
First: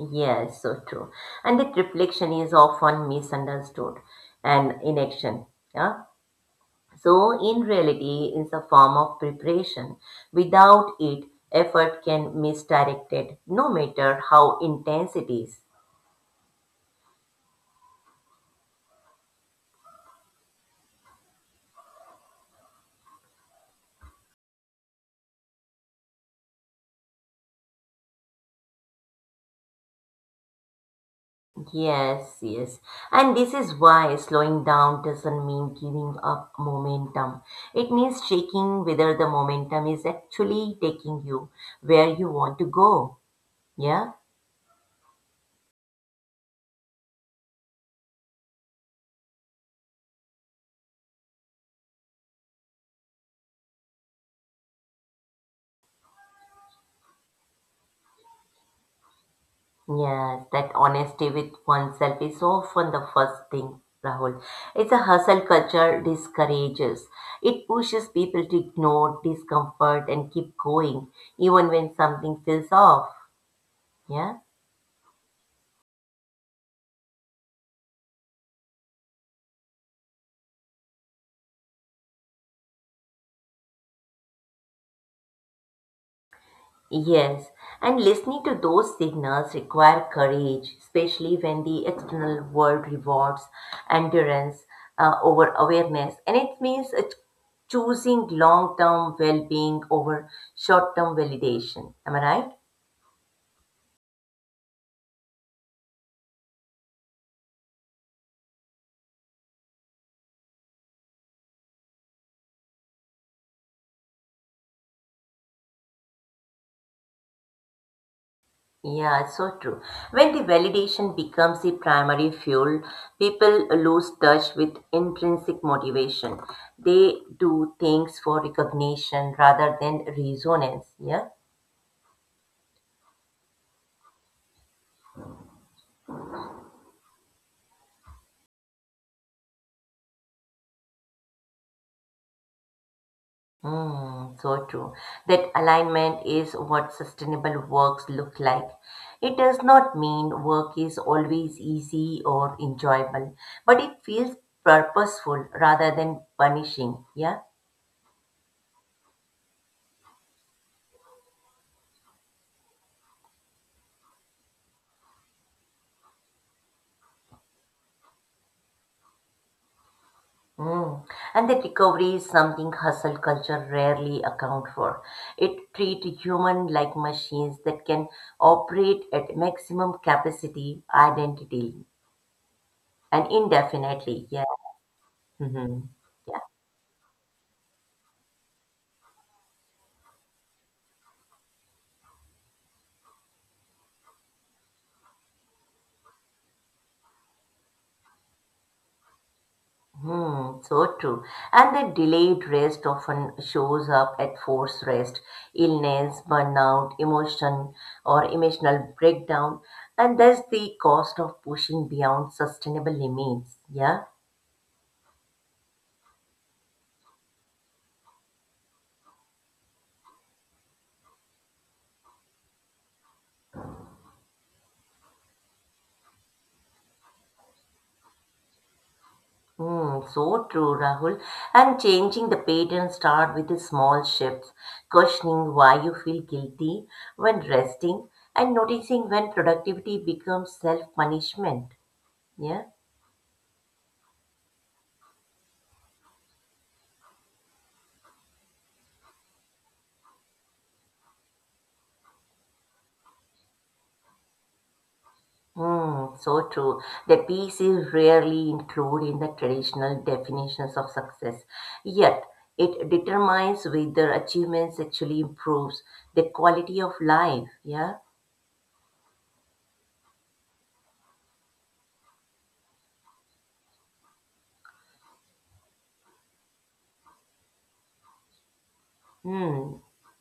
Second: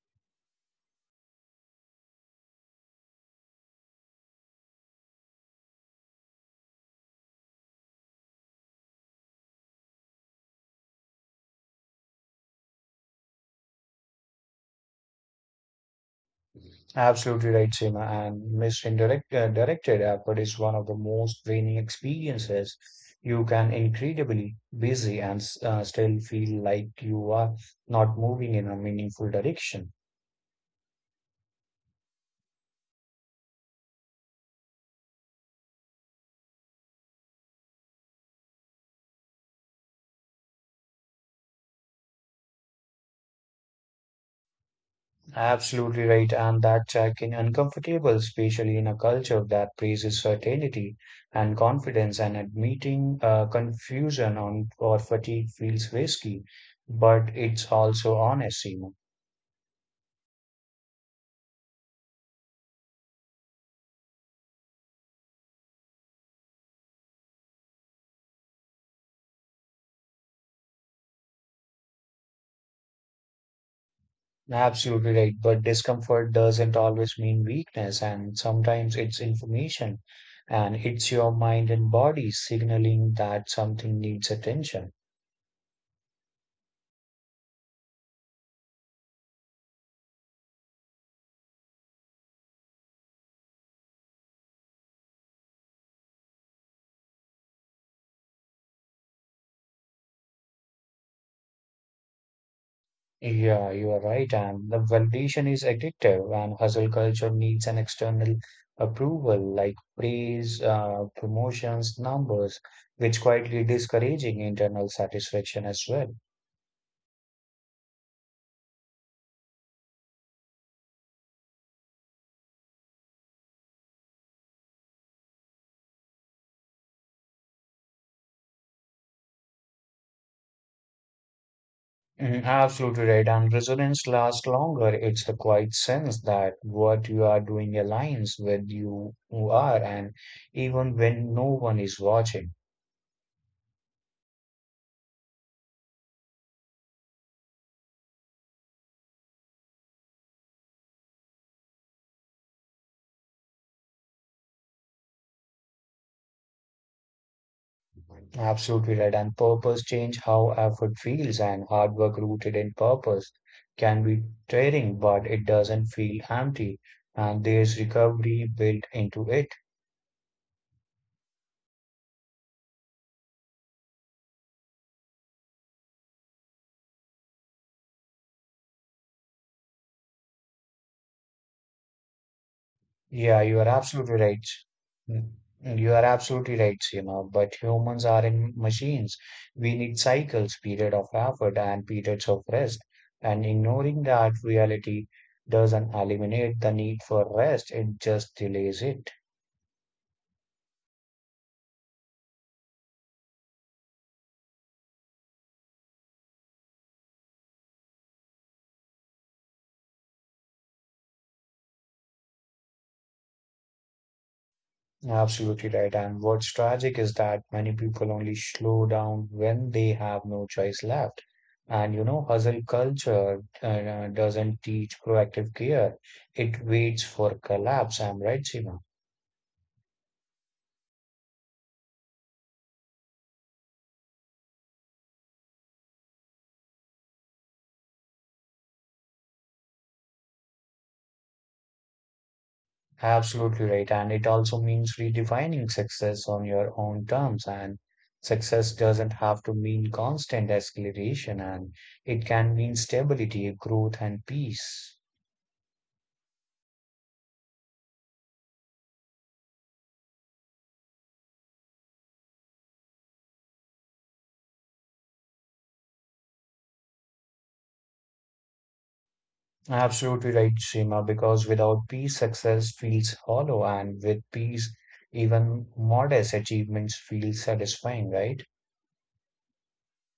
Speaker 1: Yes, so true. And that reflection is often misunderstood and inaction. Yeah. So, in reality, is a form of preparation. Without it, effort can misdirected, no matter how intense it is.
Speaker 2: Absolutely right, Seema. And Miss Indirect Directed Effort is one of the most draining experiences. You can incredibly busy and still feel like you are not moving in a meaningful direction.
Speaker 1: Yes, yes. And this is why slowing down doesn't mean giving up momentum. It means checking whether the momentum is actually taking you where you want to go. Yeah?
Speaker 2: Absolutely right, and that check in uncomfortable, especially in a culture that praises certainty and confidence, and admitting confusion on or fatigue feels risky, but it's also honest, Seema.
Speaker 1: Yes, that honesty with oneself is often the first thing, Rahul. It's a hustle culture discourages. It pushes people to ignore discomfort and keep going, even when something feels off. Yeah?
Speaker 2: Absolutely right. But discomfort doesn't always mean weakness, and sometimes it's information and it's your mind and body signaling that something needs attention.
Speaker 1: Yes, and listening to those signals require courage, especially when the external world rewards endurance over awareness. And it means it's choosing long term well being over short term validation. Am I right?
Speaker 2: Yeah, you are right. And the validation is addictive, and hustle culture needs an external approval like praise, promotions, numbers, which quietly discouraging internal satisfaction as well.
Speaker 1: Yeah, it's so true. When the validation becomes the primary fuel, people lose touch with intrinsic motivation. They do things for recognition rather than resonance. Yeah.
Speaker 2: Mm, absolutely right. And resilience lasts longer. It's the quiet sense that what you are doing aligns with you who are, and even when no one is watching.
Speaker 1: Mm, so true. That alignment is what sustainable works look like. It does not mean work is always easy or enjoyable, but it feels purposeful rather than punishing. Yeah.
Speaker 2: Absolutely right. And purpose change how effort feels, and hard work rooted in purpose can be tiring, but it doesn't feel empty. And there's recovery built into it.
Speaker 1: Mm. And that recovery is something hustle culture rarely account for. It treat human like machines that can operate at maximum capacity, identity, and
Speaker 2: Yeah, you are absolutely
Speaker 1: indefinitely. Yeah.
Speaker 2: right. Mm,
Speaker 1: Hmm.
Speaker 2: you are
Speaker 1: Yeah.
Speaker 2: absolutely right, Seema. But humans are in machines. We need cycles, period of effort and periods of rest. And ignoring that reality doesn't eliminate the need for rest, it just delays it.
Speaker 1: Hmm. So true. And the delayed rest often shows up at forced rest, illness, burnout, emotion, or emotional breakdown, and that's the cost of pushing beyond sustainable limits. Yeah.
Speaker 2: Absolutely right. And what's tragic is that many people only slow down when they have no choice left. And you know, hustle culture doesn't teach proactive care. It waits for collapse. I'm right, Seema?
Speaker 1: Hmm, so true, Rahul. And changing the pattern start with the small shifts, questioning why you feel guilty when resting, and noticing when productivity becomes self-punishment. Yeah.
Speaker 2: Absolutely right. And it also means redefining success on your own terms. And success doesn't have to mean constant escalation, and it can mean stability, growth, and peace.
Speaker 1: Hmm, so true. The peace is rarely included in the traditional definitions of success. Yet, it determines whether achievements actually improves the quality of life. Yeah.
Speaker 2: Absolutely right, Seema, because without peace, success feels hollow, and with peace, even modest achievements feel satisfying, right?
Speaker 1: Hmm,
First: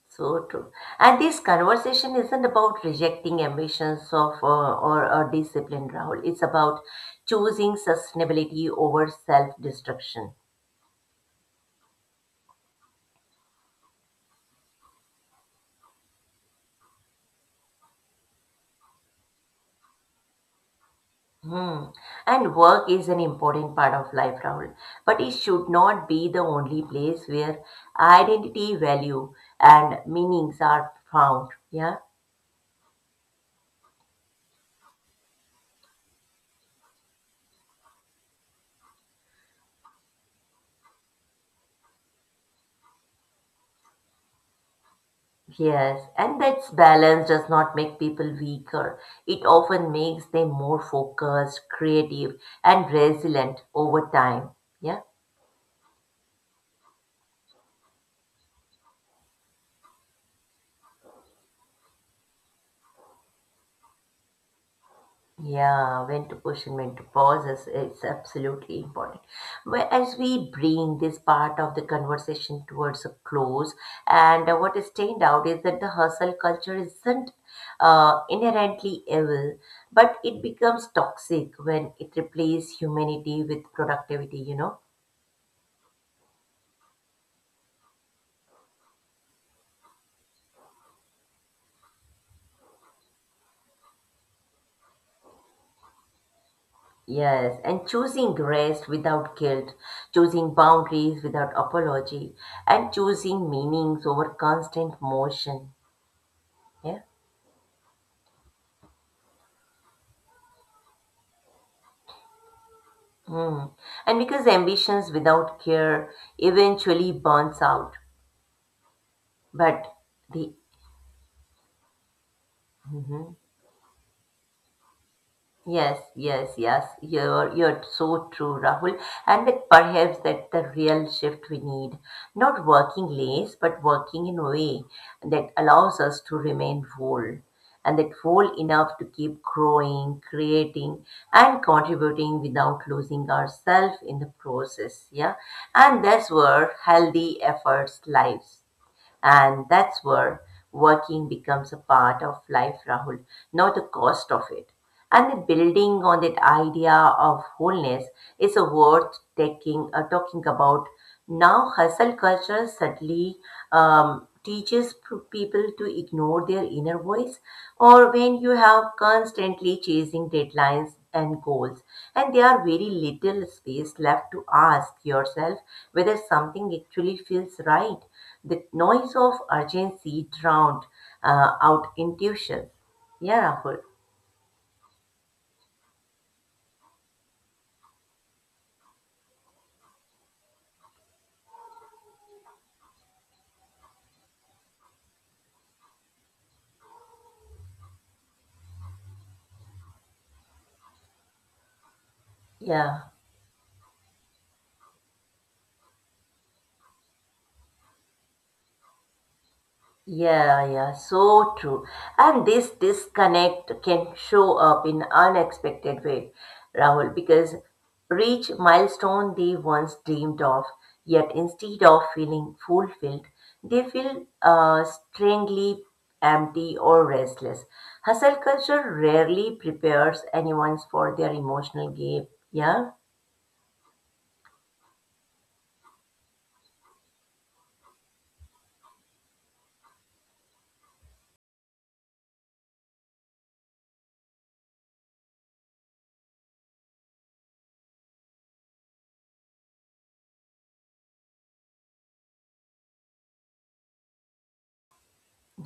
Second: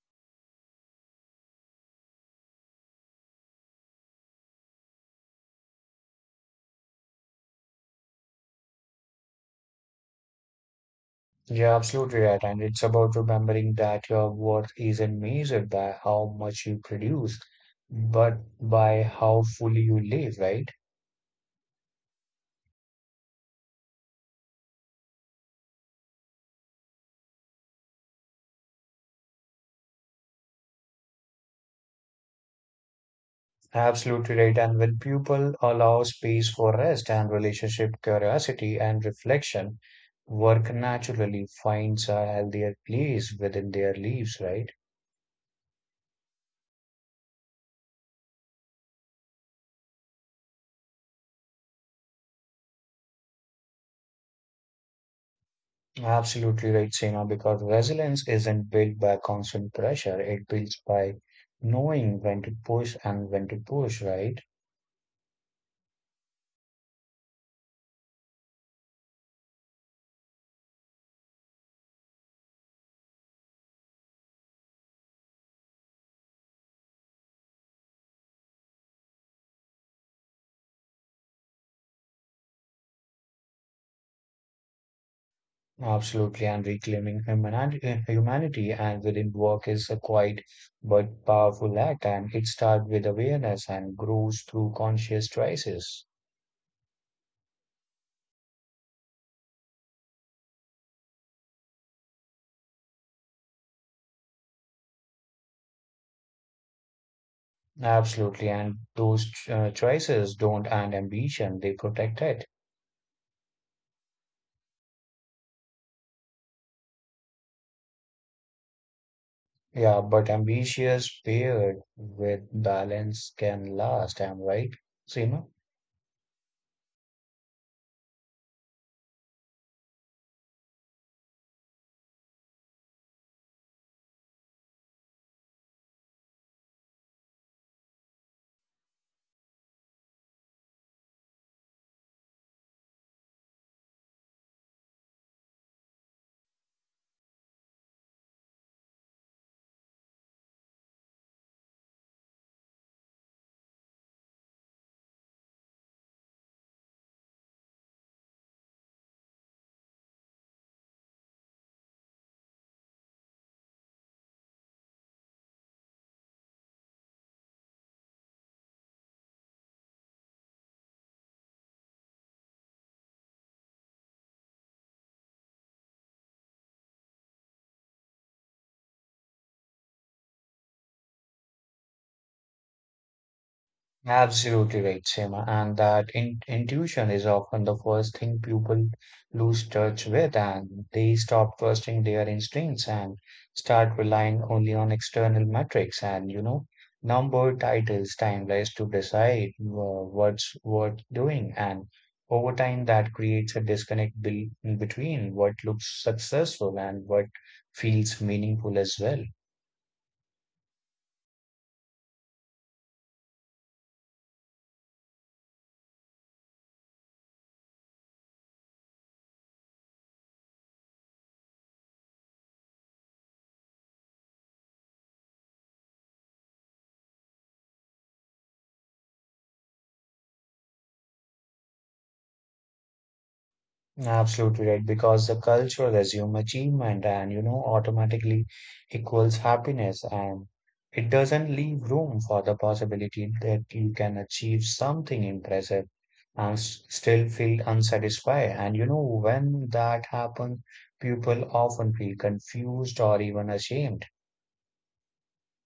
Speaker 1: so true. And this conversation isn't about rejecting ambitions of or a discipline, Rahul. It's about choosing sustainability over self-destruction.
Speaker 2: You're absolutely right, and it's about remembering that your worth isn't measured by how much you produce, but by how fully you live, right?
Speaker 1: Hmm. And work is an important part of life, Rahul. But it should not be the only place where identity, value, and meanings are found. Yeah.
Speaker 2: Absolutely right, and when people allow space for rest and relationship curiosity and reflection, work naturally finds a healthier place within their lives, right?
Speaker 1: Yes, and that balance does not make people weaker. It often makes them more focused, creative, and resilient over time. Yeah,
Speaker 2: Absolutely right, Seema, because resilience isn't built by constant pressure. It builds by knowing when to push and when to push, right?
Speaker 1: yeah, when to push and when to pause is absolutely important. But as we bring this part of the conversation towards a close, and what is stand out is that the hustle culture isn't inherently evil, but it becomes toxic when it replaces humanity with productivity, you know.
Speaker 2: Absolutely. And reclaiming humanity and within work is a quiet but powerful act. And it starts with awareness and grows through conscious choices.
Speaker 1: Yes, and choosing rest without guilt, choosing boundaries without apology, and choosing meanings over constant motion. Yeah.
Speaker 2: Absolutely. And those choices don't end ambition, they protect it.
Speaker 1: Mm. And because ambitions without care eventually burns out, but
Speaker 2: Yeah, but
Speaker 1: the
Speaker 2: ambitious paired with balance
Speaker 1: Mhm.
Speaker 2: can last, am I right, Seema?
Speaker 1: Yes, yes, yes. You're so true, Rahul. And that perhaps that the real shift we need, not working less, but working in a way that allows us to remain whole, and that whole enough to keep growing, creating, and contributing without losing ourselves in the process. Yeah, and that's where healthy efforts lives, and that's where working becomes a part of life, Rahul, not the cost of it. And building on that idea of wholeness is worth talking about. Now, hustle culture suddenly teaches people to ignore their inner voice, or when you have constantly chasing deadlines and goals, and there are very little space left to ask yourself whether something actually feels right. The noise of urgency drowned out intuition. Yeah, Rahul.
Speaker 2: Absolutely right, Seema. And that in intuition is often the first thing people lose touch with, and they stop trusting their instincts and start relying only on external metrics and, you know, number titles, timelines to decide what's worth doing. And over time,
Speaker 1: Yeah.
Speaker 2: that creates a disconnect be between what looks successful and what feels meaningful as well.
Speaker 1: Yeah, yeah, so true. And this disconnect can show up in unexpected way, Rahul, because reach milestone they once dreamed of, yet instead of feeling fulfilled, they feel strangely empty or restless. Hustle culture rarely prepares anyone for their emotional game. Yeah.
Speaker 2: Absolutely right, because the culture assume achievement and you know automatically equals happiness, and it doesn't leave room for the possibility that you can achieve something impressive and still feel unsatisfied. And you know, when that happens, people often feel confused or even ashamed.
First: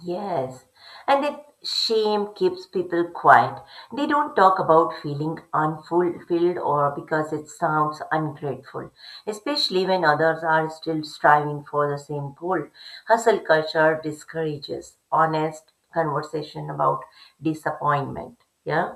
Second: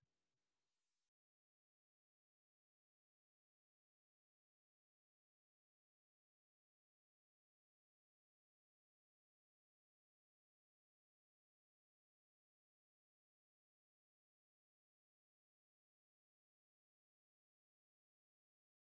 Speaker 1: Yes, and that shame keeps people quiet. They don't talk about feeling unfulfilled or because it sounds ungrateful, especially when others are still striving for the same goal. Hustle culture discourages honest conversation about disappointment. Yeah.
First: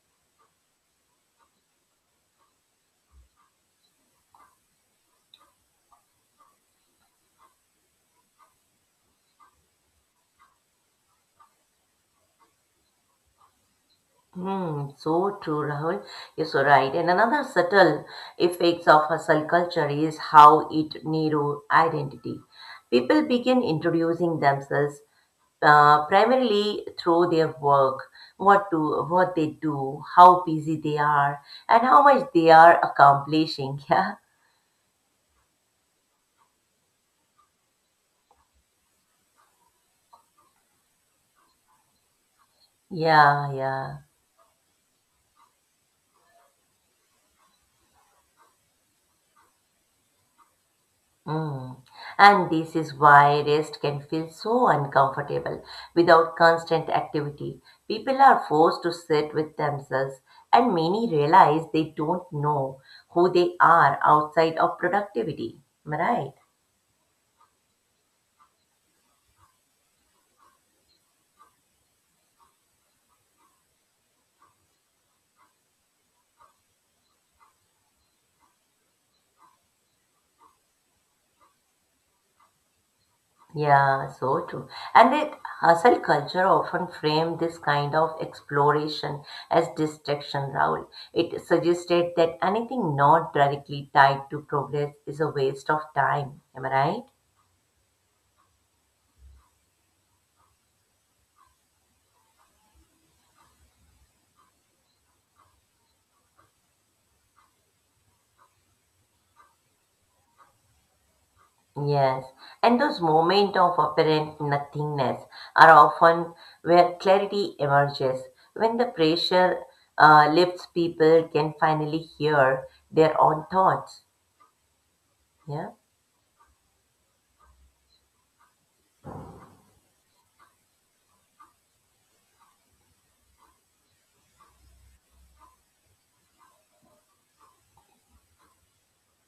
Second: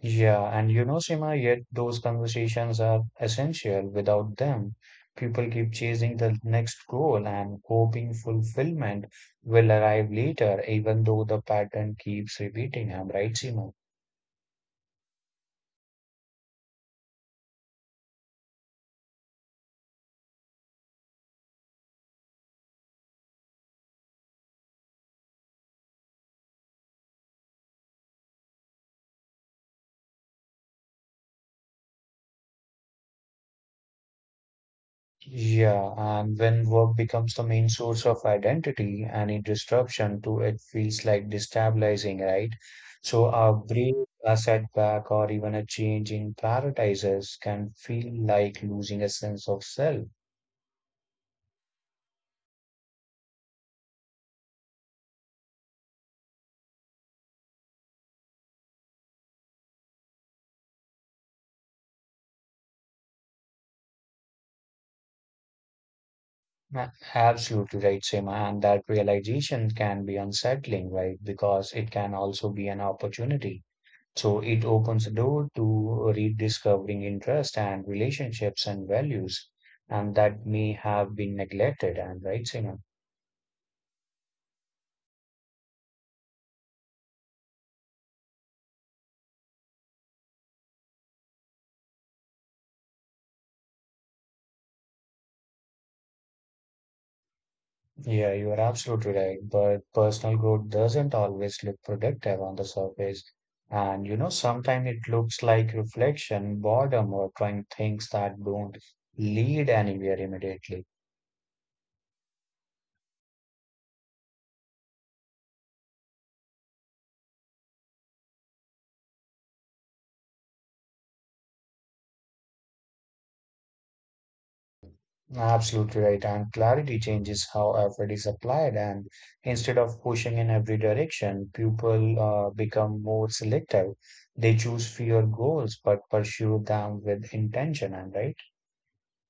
Speaker 2: Yeah, and you know, Sima. Yet those conversations are essential. Without them, people keep chasing the next goal and hoping fulfillment will arrive later, even though the pattern keeps repeating. I'm right, Sima?
Speaker 1: Hmm, so true, Rahul. You're so right. And another subtle effects of hustle culture is how it narrow identity. People begin introducing themselves primarily through their work, what they do, how busy they are, and how much they are accomplishing.
Speaker 2: Yeah, and when work becomes the main source of identity, any disruption to it feels like destabilizing, right? So
Speaker 1: Yeah,
Speaker 2: a
Speaker 1: yeah,
Speaker 2: break,
Speaker 1: yeah.
Speaker 2: a setback, or even a change in prioritizes can feel like losing a sense of self.
Speaker 1: Mm. And this is why rest can feel so uncomfortable without constant activity. People are forced to sit with themselves, and many realize they don't know who they are outside of productivity. Am I right?
Speaker 2: Absolutely right, Seema. And that realization can be unsettling, right? Because it can also be an opportunity. So it opens the door to rediscovering interest and relationships and values, and that may have been neglected. And right, Seema?
Speaker 1: Yeah, so true. And it hustle culture often frame this kind of exploration as distraction, Raul. It suggested that anything not directly tied to progress is a waste of time. Am I right?
Speaker 2: Yeah, you are absolutely right. But personal growth doesn't always look productive on the surface. And you know, sometimes it looks like reflection, boredom, or trying things that don't lead anywhere immediately.
Speaker 1: Yes, and those moments of apparent nothingness are often where clarity emerges. When the pressure lifts, people can finally hear their own thoughts. Yeah.
Speaker 2: Absolutely right. And clarity changes how effort is applied. And instead of pushing in every direction, people become more selective. They choose fewer goals but pursue them with intention. And right,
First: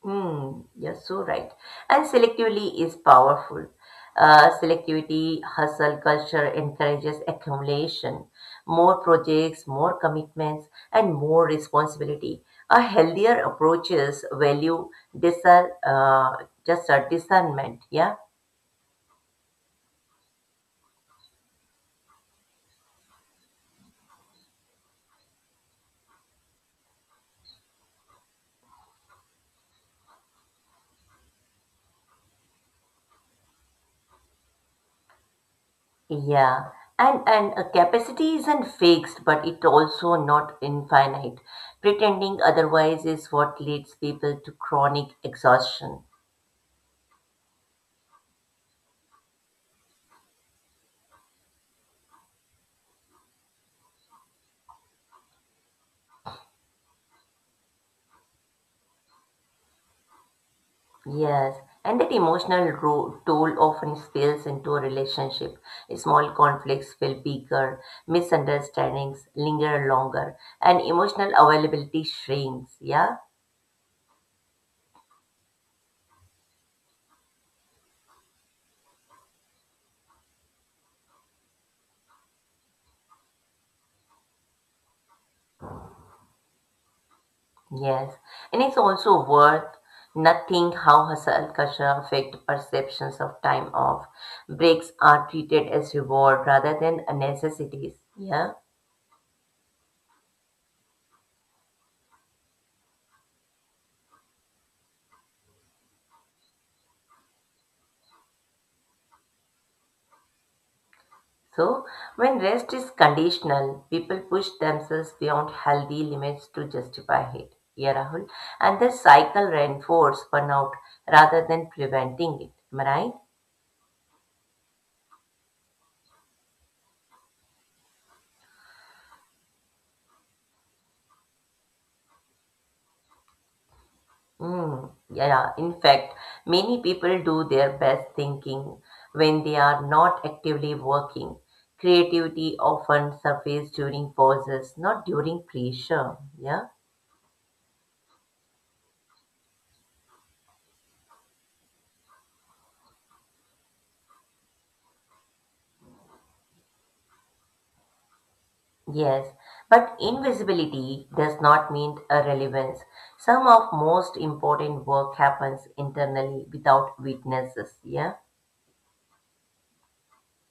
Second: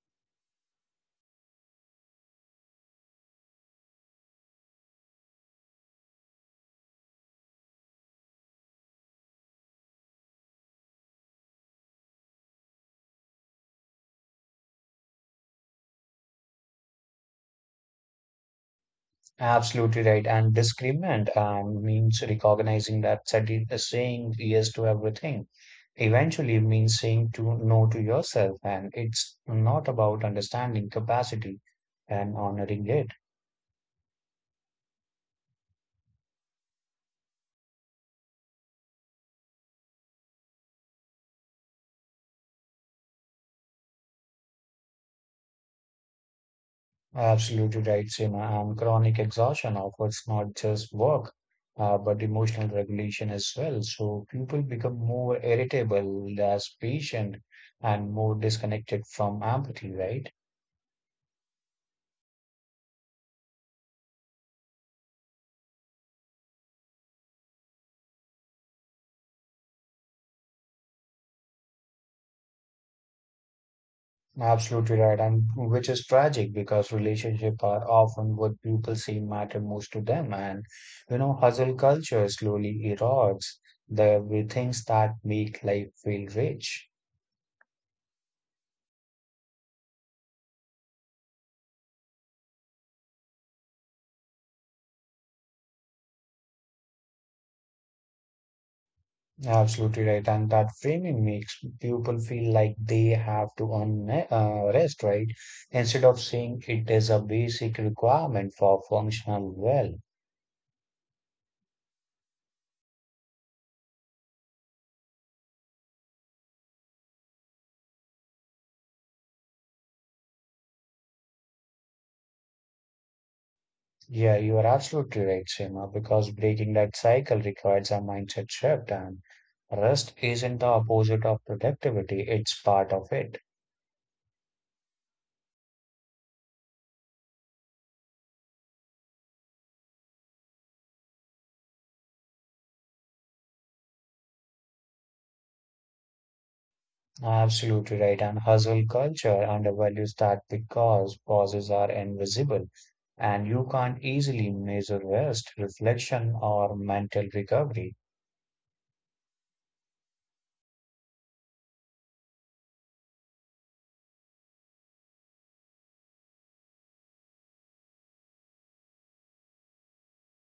Speaker 1: Hmm. You're so right. And selectively is powerful. Hustle culture encourages accumulation, more projects, more commitments, and more responsibility. A healthier approaches value discern, just a discernment. Yeah,
Speaker 2: absolutely right. And discernment means recognizing that saying yes to everything eventually means saying to no to yourself. And it's not about understanding capacity and honoring it.
Speaker 1: yeah. And a capacity isn't fixed, but it also not infinite. Pretending otherwise is what leads people to chronic exhaustion.
Speaker 2: Absolutely right, Seema. Chronic exhaustion offers not just work, but emotional regulation as well. So people become more irritable, less patient, and more disconnected from empathy, right?
Speaker 1: Yes, and that emotional toll often spills into a relationship. Small conflicts feel bigger, misunderstandings linger longer, and emotional availability shrinks. Yeah,
Speaker 2: Absolutely right, and which is tragic because relationships are often what people say matter most to them, and you know, hustle culture slowly erodes the very things that make life feel rich.
Speaker 1: yes, and it's also worth nothing how hustle culture affect perceptions of time off. Breaks are treated as reward rather than a necessities. Yeah.
Speaker 2: Absolutely right. And that framing makes people feel like they have to earn rest, right? Instead of saying it is a basic requirement for functional well.
Speaker 1: So, when rest is conditional, people push themselves beyond healthy limits to justify it. Yeah, Rahul. And the cycle reinforces burnout rather than preventing it. Am I right?
Speaker 2: Yeah, you are absolutely right, Seema, because breaking that cycle requires a mindset shift, and rest isn't the opposite of productivity, it's part of it.
Speaker 1: Mm, yeah. In fact, many people do their best thinking when they are not actively working. Creativity often surfaces during pauses, not during pressure. Yeah.
Speaker 2: Absolutely right. And hustle culture undervalues that because pauses are invisible and you can't easily measure rest, reflection, or mental recovery.
Speaker 1: Yes, but invisibility does not mean irrelevance. Some of most important work happens internally without witnesses. Yeah,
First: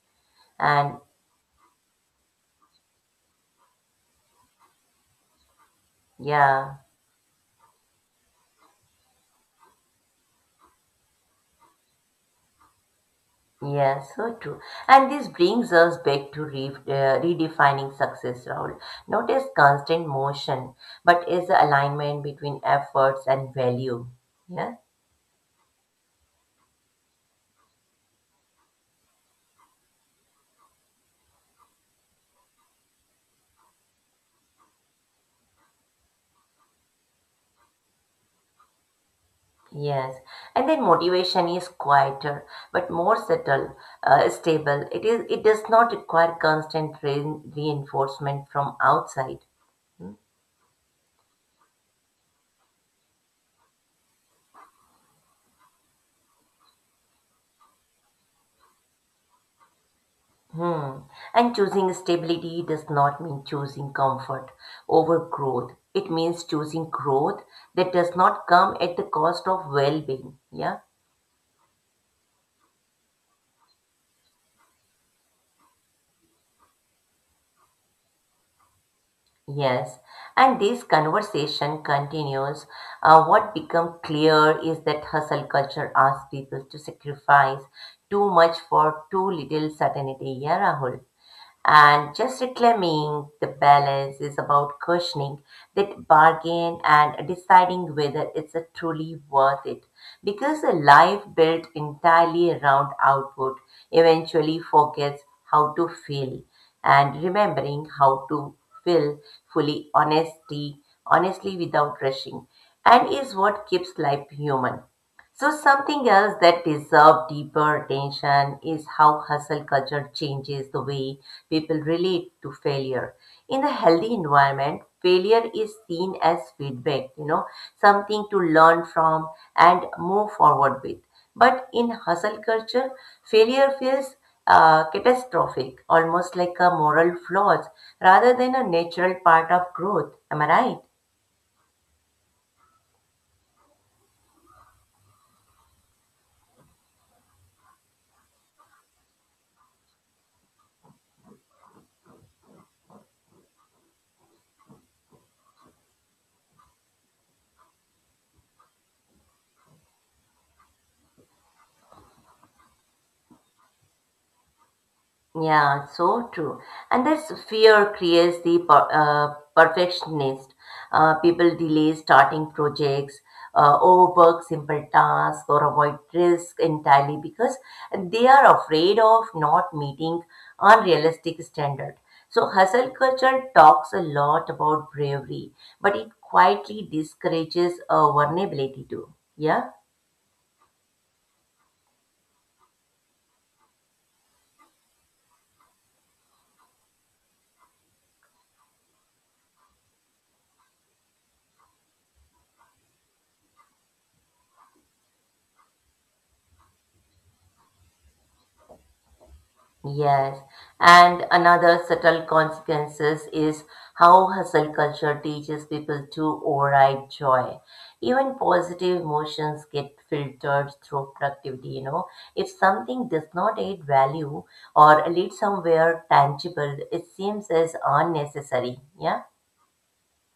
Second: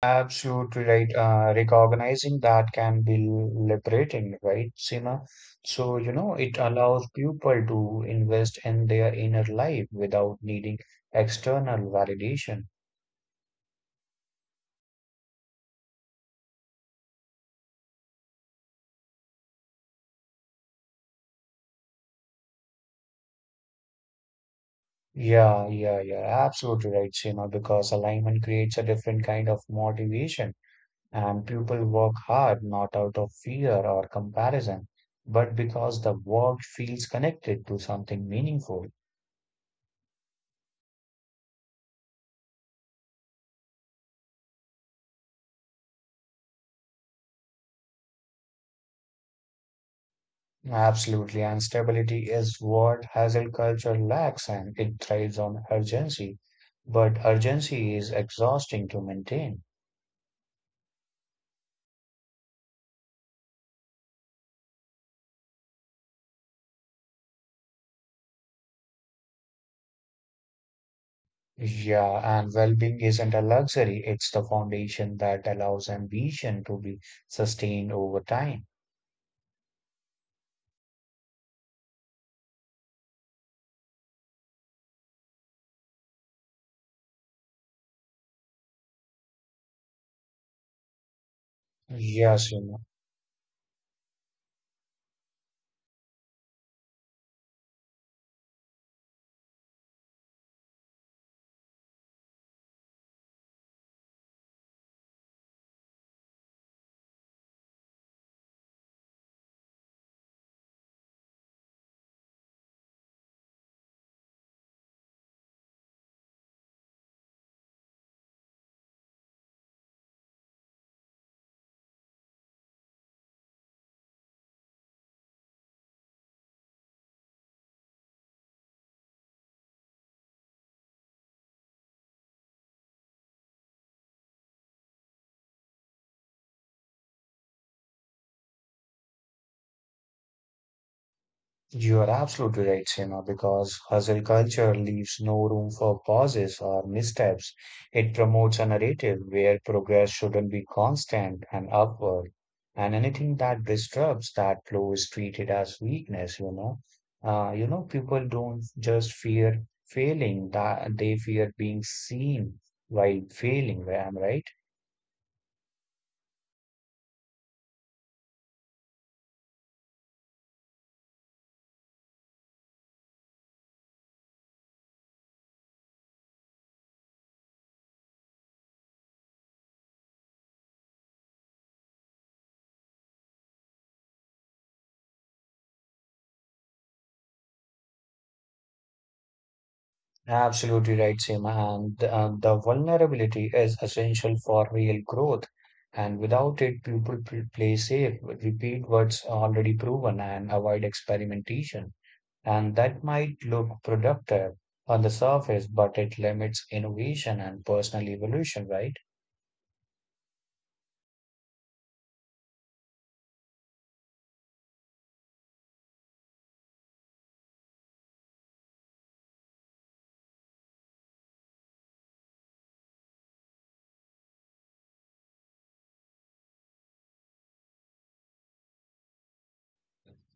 Speaker 2: Absolutely
Speaker 1: and
Speaker 2: right. Recognizing that can be liberating, right, Sima? So, you know, it
Speaker 1: yeah,
Speaker 2: allows people to invest in their inner life without needing external validation.
Speaker 1: yeah, so true. And this brings us back to redefining success, Rahul. Not as constant motion, but as the alignment between efforts and value. Yeah.
Speaker 2: Yeah, yeah, yeah. Absolutely right, Sima, because alignment creates a different kind of motivation And people work hard not out of fear or comparison, but because the work feels connected to something meaningful.
Speaker 1: Yes, and then motivation is quieter but more subtle, stable. It is. It does not require constant reinforcement from outside.
Speaker 2: Absolutely, and stability is what Hazel culture lacks, and it thrives on urgency. But urgency is exhausting to maintain.
Speaker 1: Hmm. And choosing stability does not mean choosing comfort over growth. It means choosing growth that does not come at the cost of well-being. Yeah.
Speaker 2: Yeah, and well being isn't a luxury, it's the foundation that allows ambition to be sustained over time.
Speaker 1: Yes, and this conversation continues. What become clear is that hustle culture asks people to sacrifice too much for too little certainty. Yeah, Rahul. And just
Speaker 2: Yes, you know.
Speaker 1: reclaiming the balance is about questioning that bargain and deciding whether it's a truly worth it. Because a life built entirely around output eventually forgets how to feel. And remembering how to feel fully honestly without rushing, and is what keeps life human. So, something else that deserves deeper attention is how hustle culture changes the way people relate to failure. In a healthy environment, failure is seen as feedback, you know, something to learn from and move forward with. But in hustle culture, failure feels catastrophic, almost like a moral flaw rather than a natural part of growth. Am I right?
Speaker 2: You are absolutely right, Seema, because hustle culture leaves no room for pauses or missteps. It promotes a narrative where progress shouldn't be constant and upward, and anything that disrupts that flow is treated as weakness, you know. You know, people don't just fear failing, that they fear being seen while failing, am I right?
Speaker 1: Yeah, so true. And this fear creates the perfectionist. People delay starting projects, overwork simple tasks, or avoid risk entirely because they are afraid of not meeting unrealistic standard. So hustle culture talks a lot about bravery, but it quietly discourages vulnerability too. Yeah.
Speaker 2: Absolutely right, Seema. And the vulnerability is essential for real growth. And without it, people play safe, repeat what's already proven, and avoid experimentation. And that might look productive on the surface, but it limits innovation and personal evolution, right?
Speaker 1: Yes, and another subtle consequences is how hustle culture teaches people to override joy. Even positive emotions get filtered through productivity, you know. If something does not add value or lead somewhere tangible, it seems as unnecessary. Yeah.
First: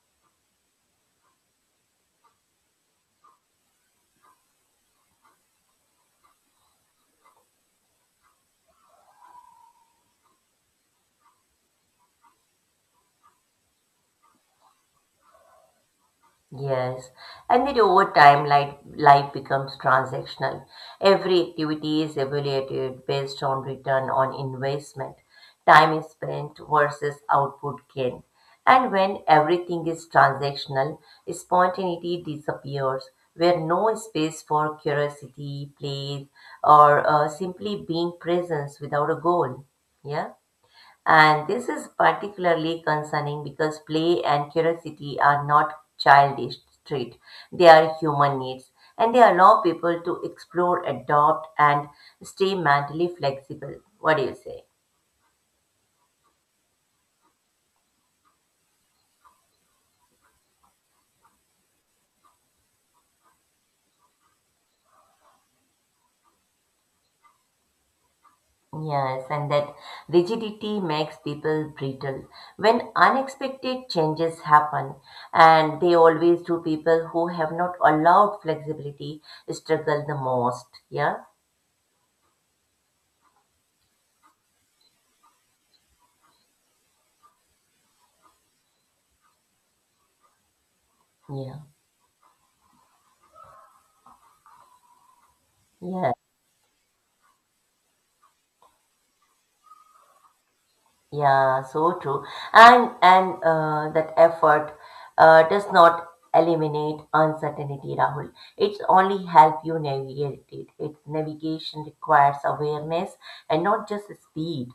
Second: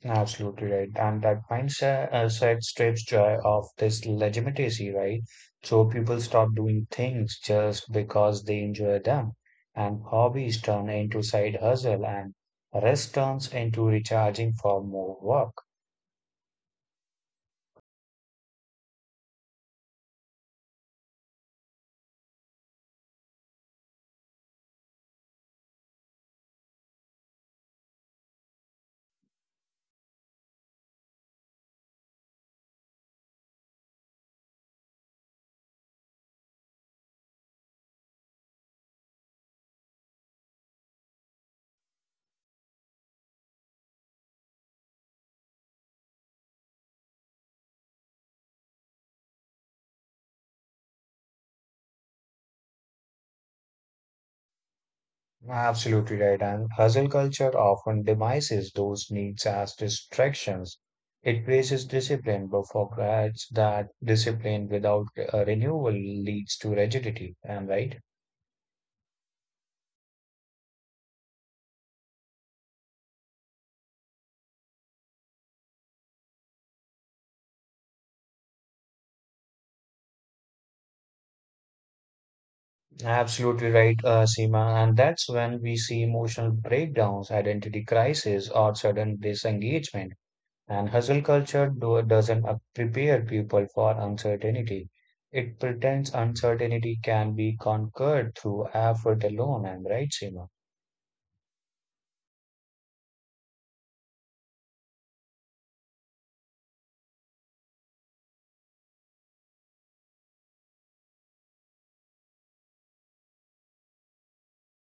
Speaker 2: Absolutely right. And that mindset set strips joy of this legitimacy, right? So people stop doing things just because they enjoy them. And hobbies turn into side hustle and rest turns into recharging for more work.
Speaker 1: Yes, and then over time, life becomes transactional. Every activity is evaluated based on return on investment, time spent versus output gain. And when everything is transactional, spontaneity disappears, where no space for curiosity, play, or simply being present without a goal. Yeah. And this is particularly concerning because play and curiosity are not childish traits, they are human needs, and they allow people to explore, adopt, and stay mentally flexible. What do you say?
Speaker 2: Absolutely right. And hustle culture often demises those needs as distractions. It praises discipline but forgets that discipline without renewal leads to rigidity. Am I right?
Speaker 1: Yes, and that rigidity makes people brittle. When unexpected changes happen, and they always do, people who have not allowed flexibility struggle the most. Yeah,
Speaker 2: Absolutely right, Seema. And that's when we see emotional breakdowns, identity crisis, or sudden disengagement. And hustle
Speaker 1: yeah,
Speaker 2: culture doesn't prepare people for uncertainty. It pretends
Speaker 1: yes.
Speaker 2: uncertainty can be conquered through effort alone. I'm right, Seema?
Speaker 1: Yeah, so true. And that effort does not eliminate uncertainty, Rahul. It's only help you navigate it. Its navigation requires awareness and not just speed.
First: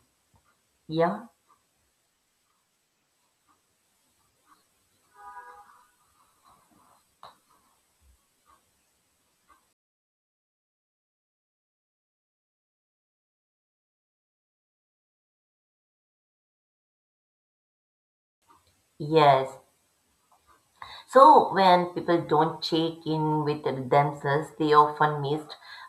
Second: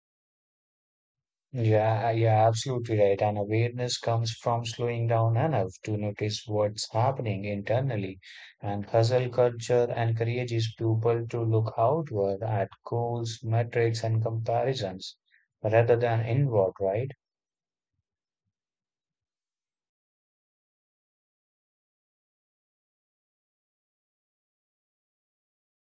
Speaker 1: Yeah.
Speaker 2: Yeah, Absolutely right. And awareness comes from slowing down enough to notice what's happening internally. And hustle culture encourages people to look outward at goals, metrics, and comparisons rather than inward, right?
Speaker 1: Yes. So when people don't check in with themselves, they often miss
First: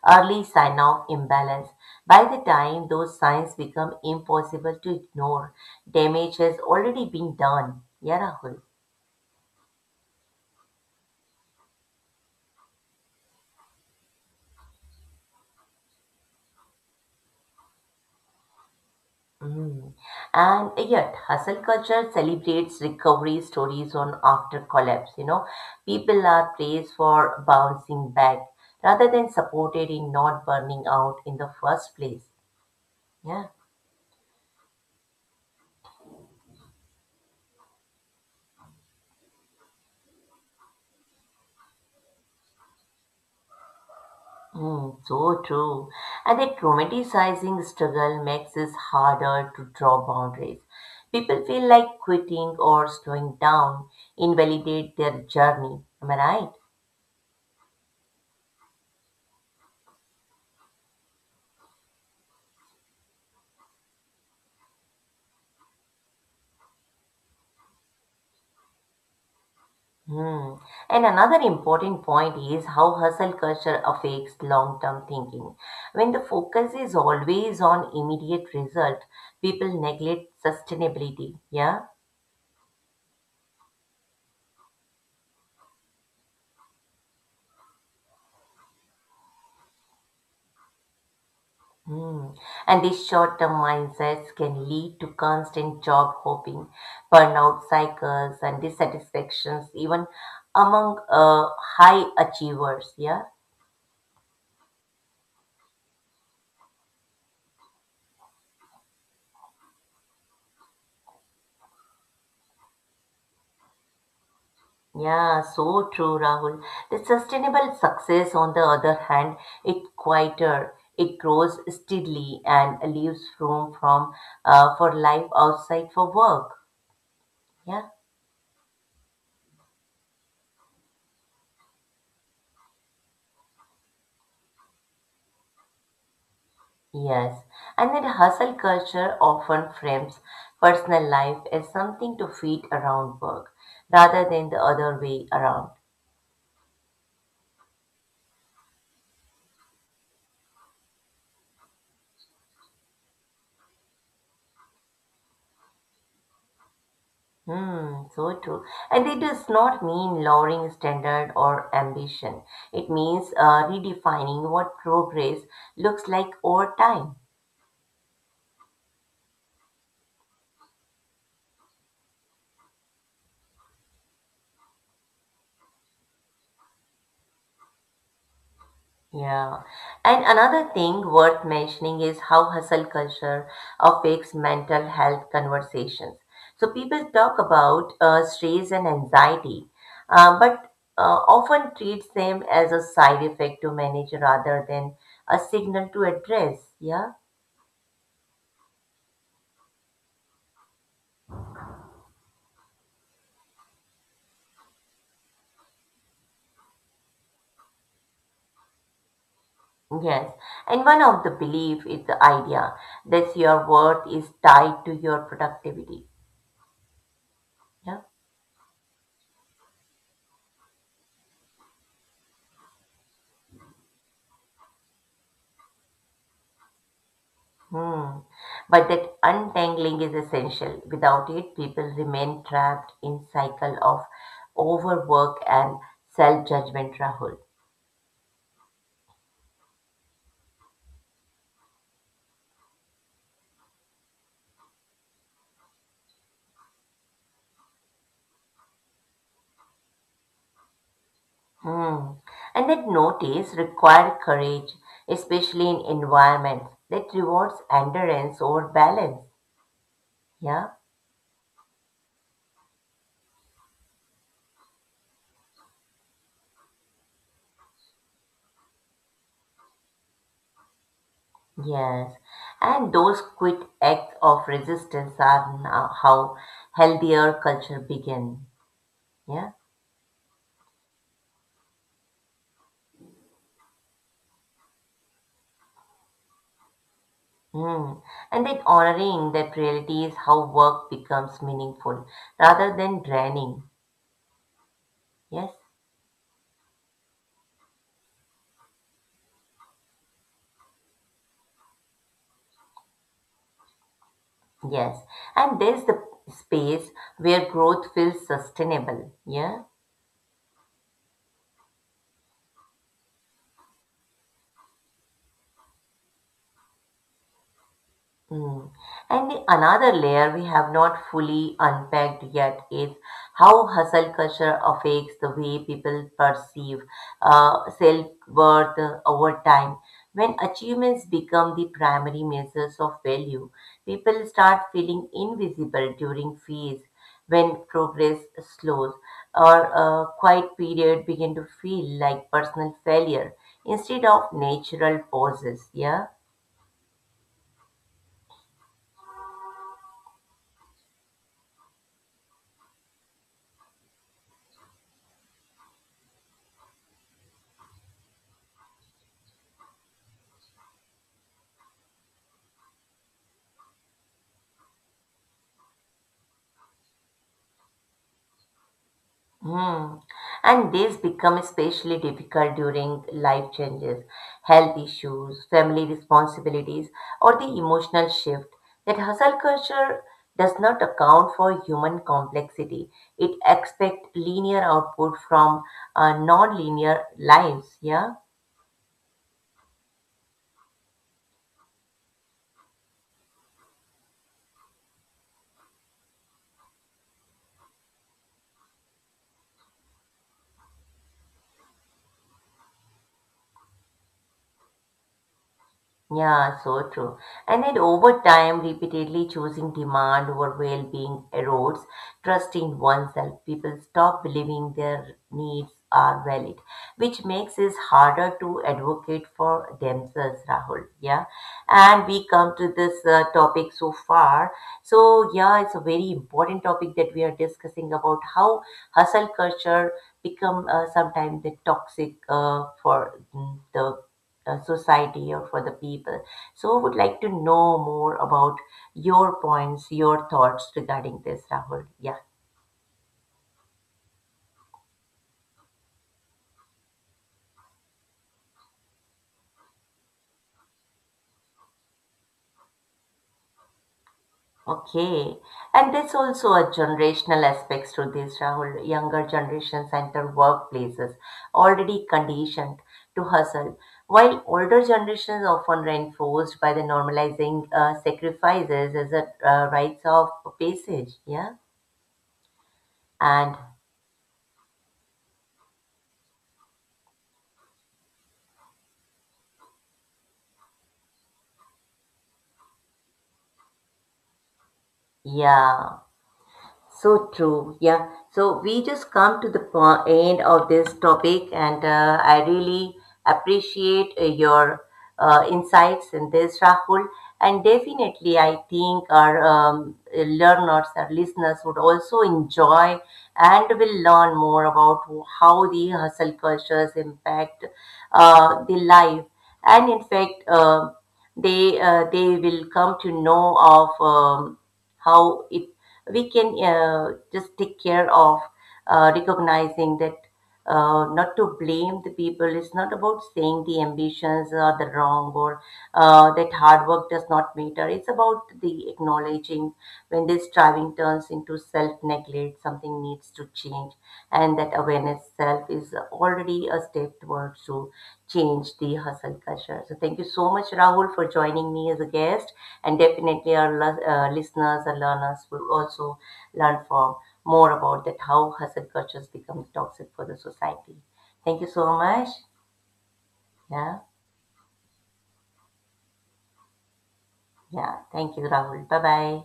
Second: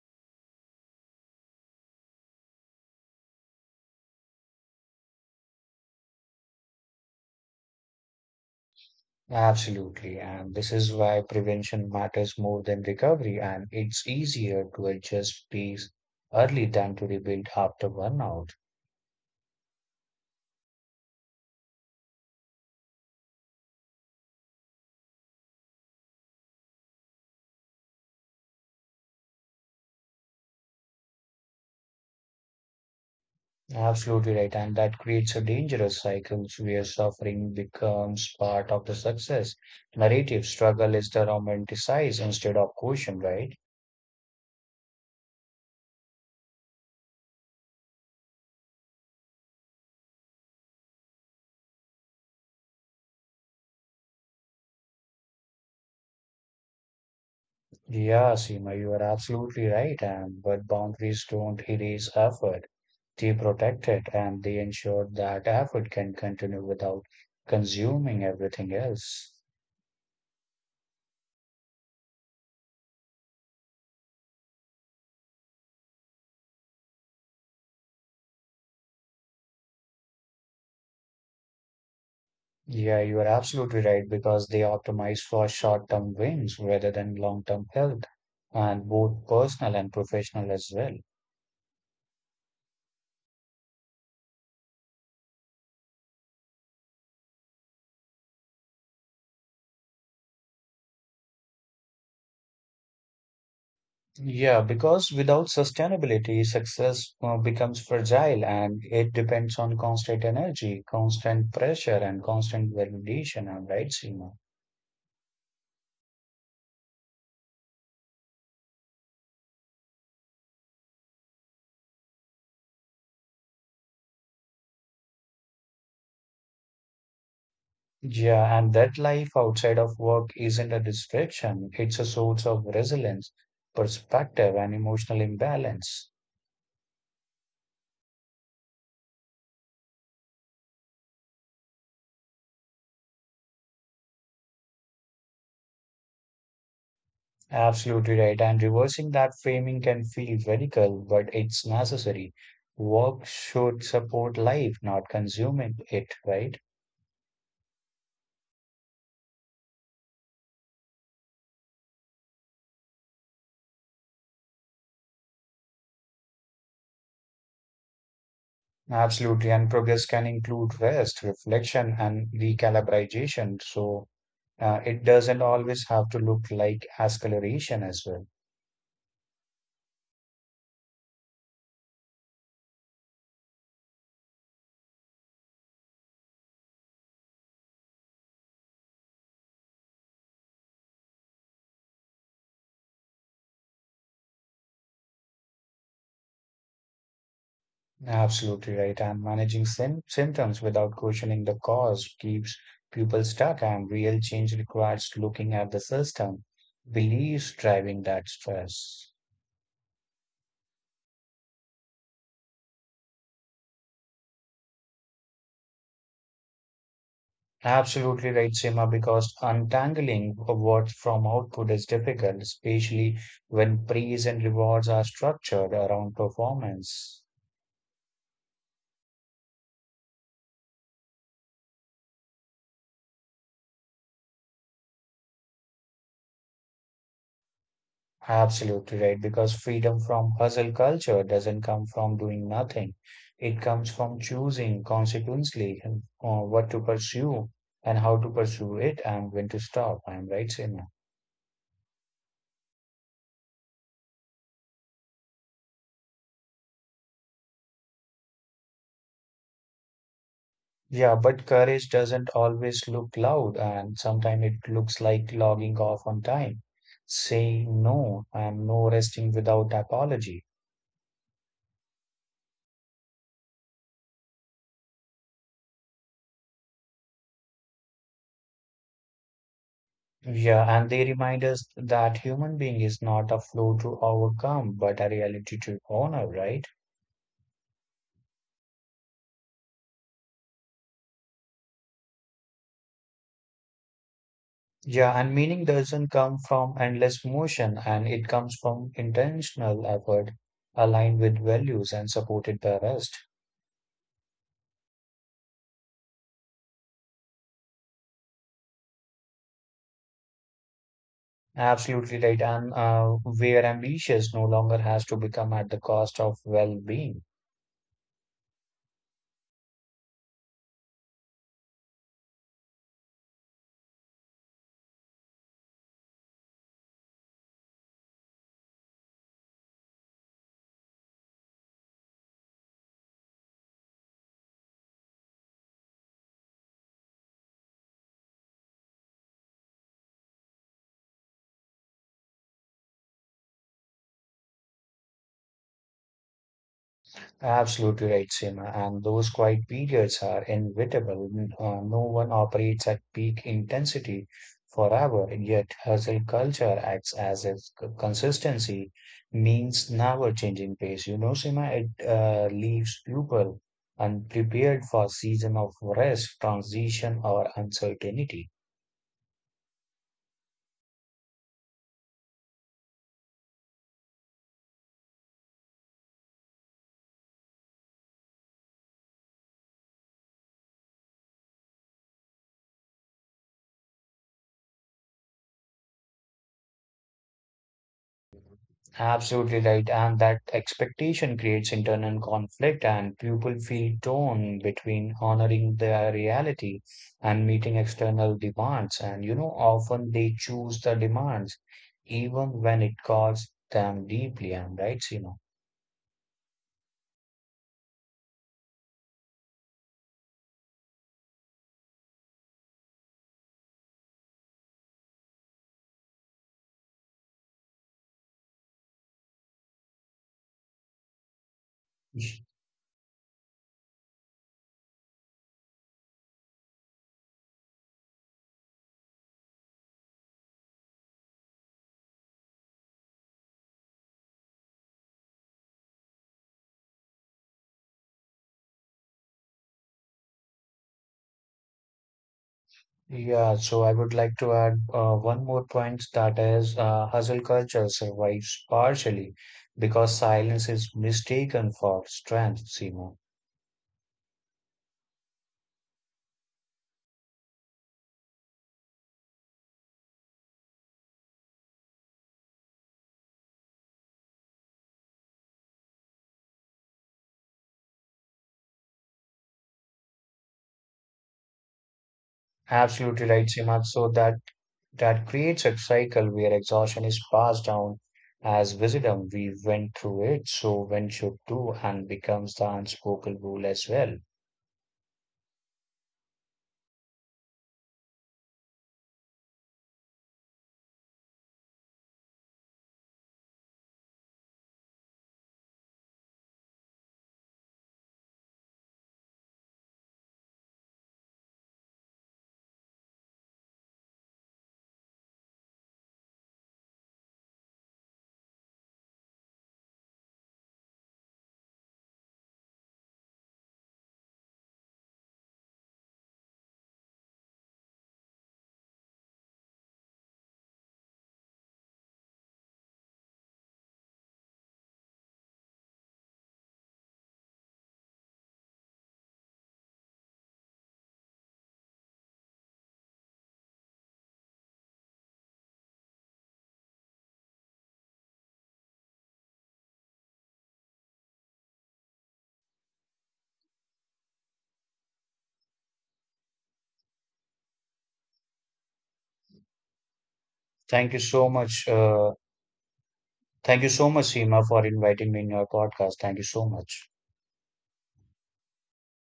Speaker 1: early sign of imbalance. By the time those signs become impossible to ignore, damage has already been done. Yeah, Rahul.
Speaker 2: Absolutely. And this is why prevention matters more than recovery. And it's easier to adjust pace early than to rebuild after burnout.
Speaker 1: Mm. And yet, hustle culture celebrates recovery stories on after collapse. You know, people are praised for bouncing back rather than supported in not burning out in the first place. Yeah,
Speaker 2: Absolutely right. And that creates a dangerous cycle where suffering becomes part of the success narrative. Struggle is the romanticized instead of caution, right?
Speaker 1: mm, so true. And that romanticizing struggle makes it harder to draw boundaries. People feel like quitting or slowing down invalidate their journey. Am I right?
Speaker 2: Yeah, Seema, you are absolutely right. And but boundaries don't erase effort. They protect it and they ensure that effort can continue without consuming everything else.
Speaker 1: Hmm. And another important point is how hustle culture affects long-term thinking. When the focus is always on immediate result, people neglect sustainability. Yeah.
Speaker 2: Yeah, you are absolutely right because they optimize for short-term wins rather than long-term health, and both personal and professional as well.
Speaker 1: Hmm. And these short-term mindsets can lead to constant job hopping, burnout cycles, and dissatisfactions, even among high achievers. Yeah.
Speaker 2: Yeah, because without sustainability, success becomes fragile and it depends on constant energy, constant pressure, and constant validation. All right, Seema.
Speaker 1: Yeah, so true, Rahul. The sustainable success, on the other hand, it's quieter. It grows steadily and leaves room from for life outside for work. Yeah,
Speaker 2: Yeah, and that life outside of work isn't a distraction, it's a source of resilience, perspective, and emotional imbalance.
Speaker 1: yes. And then hustle culture often frames personal life as something to fit around work, rather than the other way around.
Speaker 2: Absolutely right. And reversing that framing can feel radical, but it's necessary. Work should support life, not consume it, right?
Speaker 1: Hmm, so true. And it does not mean lowering standard or ambition. It means redefining what progress looks like over time.
Speaker 2: Absolutely. And progress can include rest, reflection, and recalibration. So it doesn't always have to look like acceleration as well.
Speaker 1: Yeah. And another thing worth mentioning is how hustle culture affects mental health conversations. So people talk about stress and anxiety, but often treats them as a side effect to manage rather than a signal to address. Yeah.
Speaker 2: Absolutely right. And managing symptoms without questioning the cause keeps people stuck, and real change requires looking at the system, beliefs driving that stress.
Speaker 1: Yes, and one of the belief is the idea that your worth is tied to your productivity. Yeah.
Speaker 2: Absolutely right, Seema, because untangling awards from output is difficult, especially when praise and rewards are structured around performance.
Speaker 1: Hmm. But that untangling is essential. Without it, people remain trapped in cycle of overwork and self-judgment, Rahul.
Speaker 2: Absolutely right, because freedom from hustle culture doesn't come from doing nothing. It comes from choosing consequently what to pursue and how to pursue it and when to stop. I'm right, Seema?
Speaker 1: Hmm. And that notice require courage, especially in environments that rewards endurance over balance. Yeah.
Speaker 2: Yeah, but courage doesn't always look loud, and sometimes it looks like logging off on time, saying no, and no resting without apology.
Speaker 1: Yes, and those quick acts of resistance are now how healthier culture begin. Yeah,
Speaker 2: Yeah, and they remind us that human being is not a flow to overcome, but a reality to honor, right?
Speaker 1: mm. And that honoring that reality is how work becomes meaningful rather than draining.
Speaker 2: Yeah, and
Speaker 1: Yes,
Speaker 2: meaning doesn't come from endless motion, and it comes from intentional effort aligned with values and supported by rest.
Speaker 1: yes, and there's the space where growth feels sustainable. Yeah.
Speaker 2: Absolutely right. And where ambitious no longer has to become at the cost of well-being.
Speaker 1: Hmm. And the another layer we have not fully unpacked yet is how hustle culture affects the way people perceive self-worth over time. When achievements become the primary measures of value, people start feeling invisible during phase when progress slows or a quiet period begin to feel like personal failure instead of natural pauses. Yeah.
Speaker 2: Absolutely right, Seema. And those quiet periods are inevitable. No one operates at peak intensity forever, yet hustle culture acts as if consistency means never changing pace. You know, Seema, it leaves people unprepared for season of rest, transition, or uncertainty.
Speaker 1: Hmm. And these become especially difficult during life changes, health issues, family responsibilities, or the emotional shift that hustle culture does not account for human complexity. It expects linear output from non-linear lives. Yeah.
Speaker 2: Absolutely right. And that expectation creates internal conflict, and people feel torn between honoring their reality and meeting external demands. And, you know, often they choose the demands, even when it costs them deeply. And right, you know.
Speaker 1: Yeah, so true. And then over time, repeatedly choosing demand over well-being erodes trust in oneself. People stop believing their needs are valid, which makes it harder to advocate for themselves, Rahul. Yeah. And we come to this topic so far. So, yeah, it's a very important topic that we are discussing about how hustle culture become sometimes the toxic for the society or for the people. So, would like to know more about your points, your thoughts regarding this, Rahul. Yeah.
Speaker 2: Yeah, so I would like to add one more point, that is, hustle culture survives partially because silence is mistaken for strength, Simo.
Speaker 1: Okay. And there's also a generational aspects to this, Rahul. Younger generations enter workplaces already conditioned to hustle, while older generations often reinforced by the normalizing sacrifices as a rites of passage. Yeah.
Speaker 2: Absolutely right,
Speaker 1: And
Speaker 2: Sima. That creates a cycle where exhaustion is passed down as wisdom. We went through it, so one should do, and becomes the unspoken rule as well.
Speaker 1: yeah. So true. Yeah. So we just come to the end of this topic, and I really appreciate your insights in this, Rahul. And definitely, I think our learners, our listeners would also enjoy and will learn more about how the hustle cultures impact the life. And in fact, they will come to know of how it we can just take care of recognizing that not to blame the people. It's not about saying the ambitions are the wrong or that hard work does not matter. It's about the acknowledging when this striving turns into self neglect, something needs to change, and that awareness self is already a step towards to change the hustle culture. So, thank you so much, Rahul, for joining me as a guest and definitely our listeners and learners will also learn from more about that how hustle cultures become toxic for the society.
Speaker 2: Thank you so
Speaker 1: Thank you so
Speaker 2: much.
Speaker 1: much.
Speaker 2: Thank you
Speaker 1: Yeah,
Speaker 2: so much, Seema, for inviting me in your podcast. Thank you so much.
Speaker 1: yeah. Thank you, Rahul. Bye bye.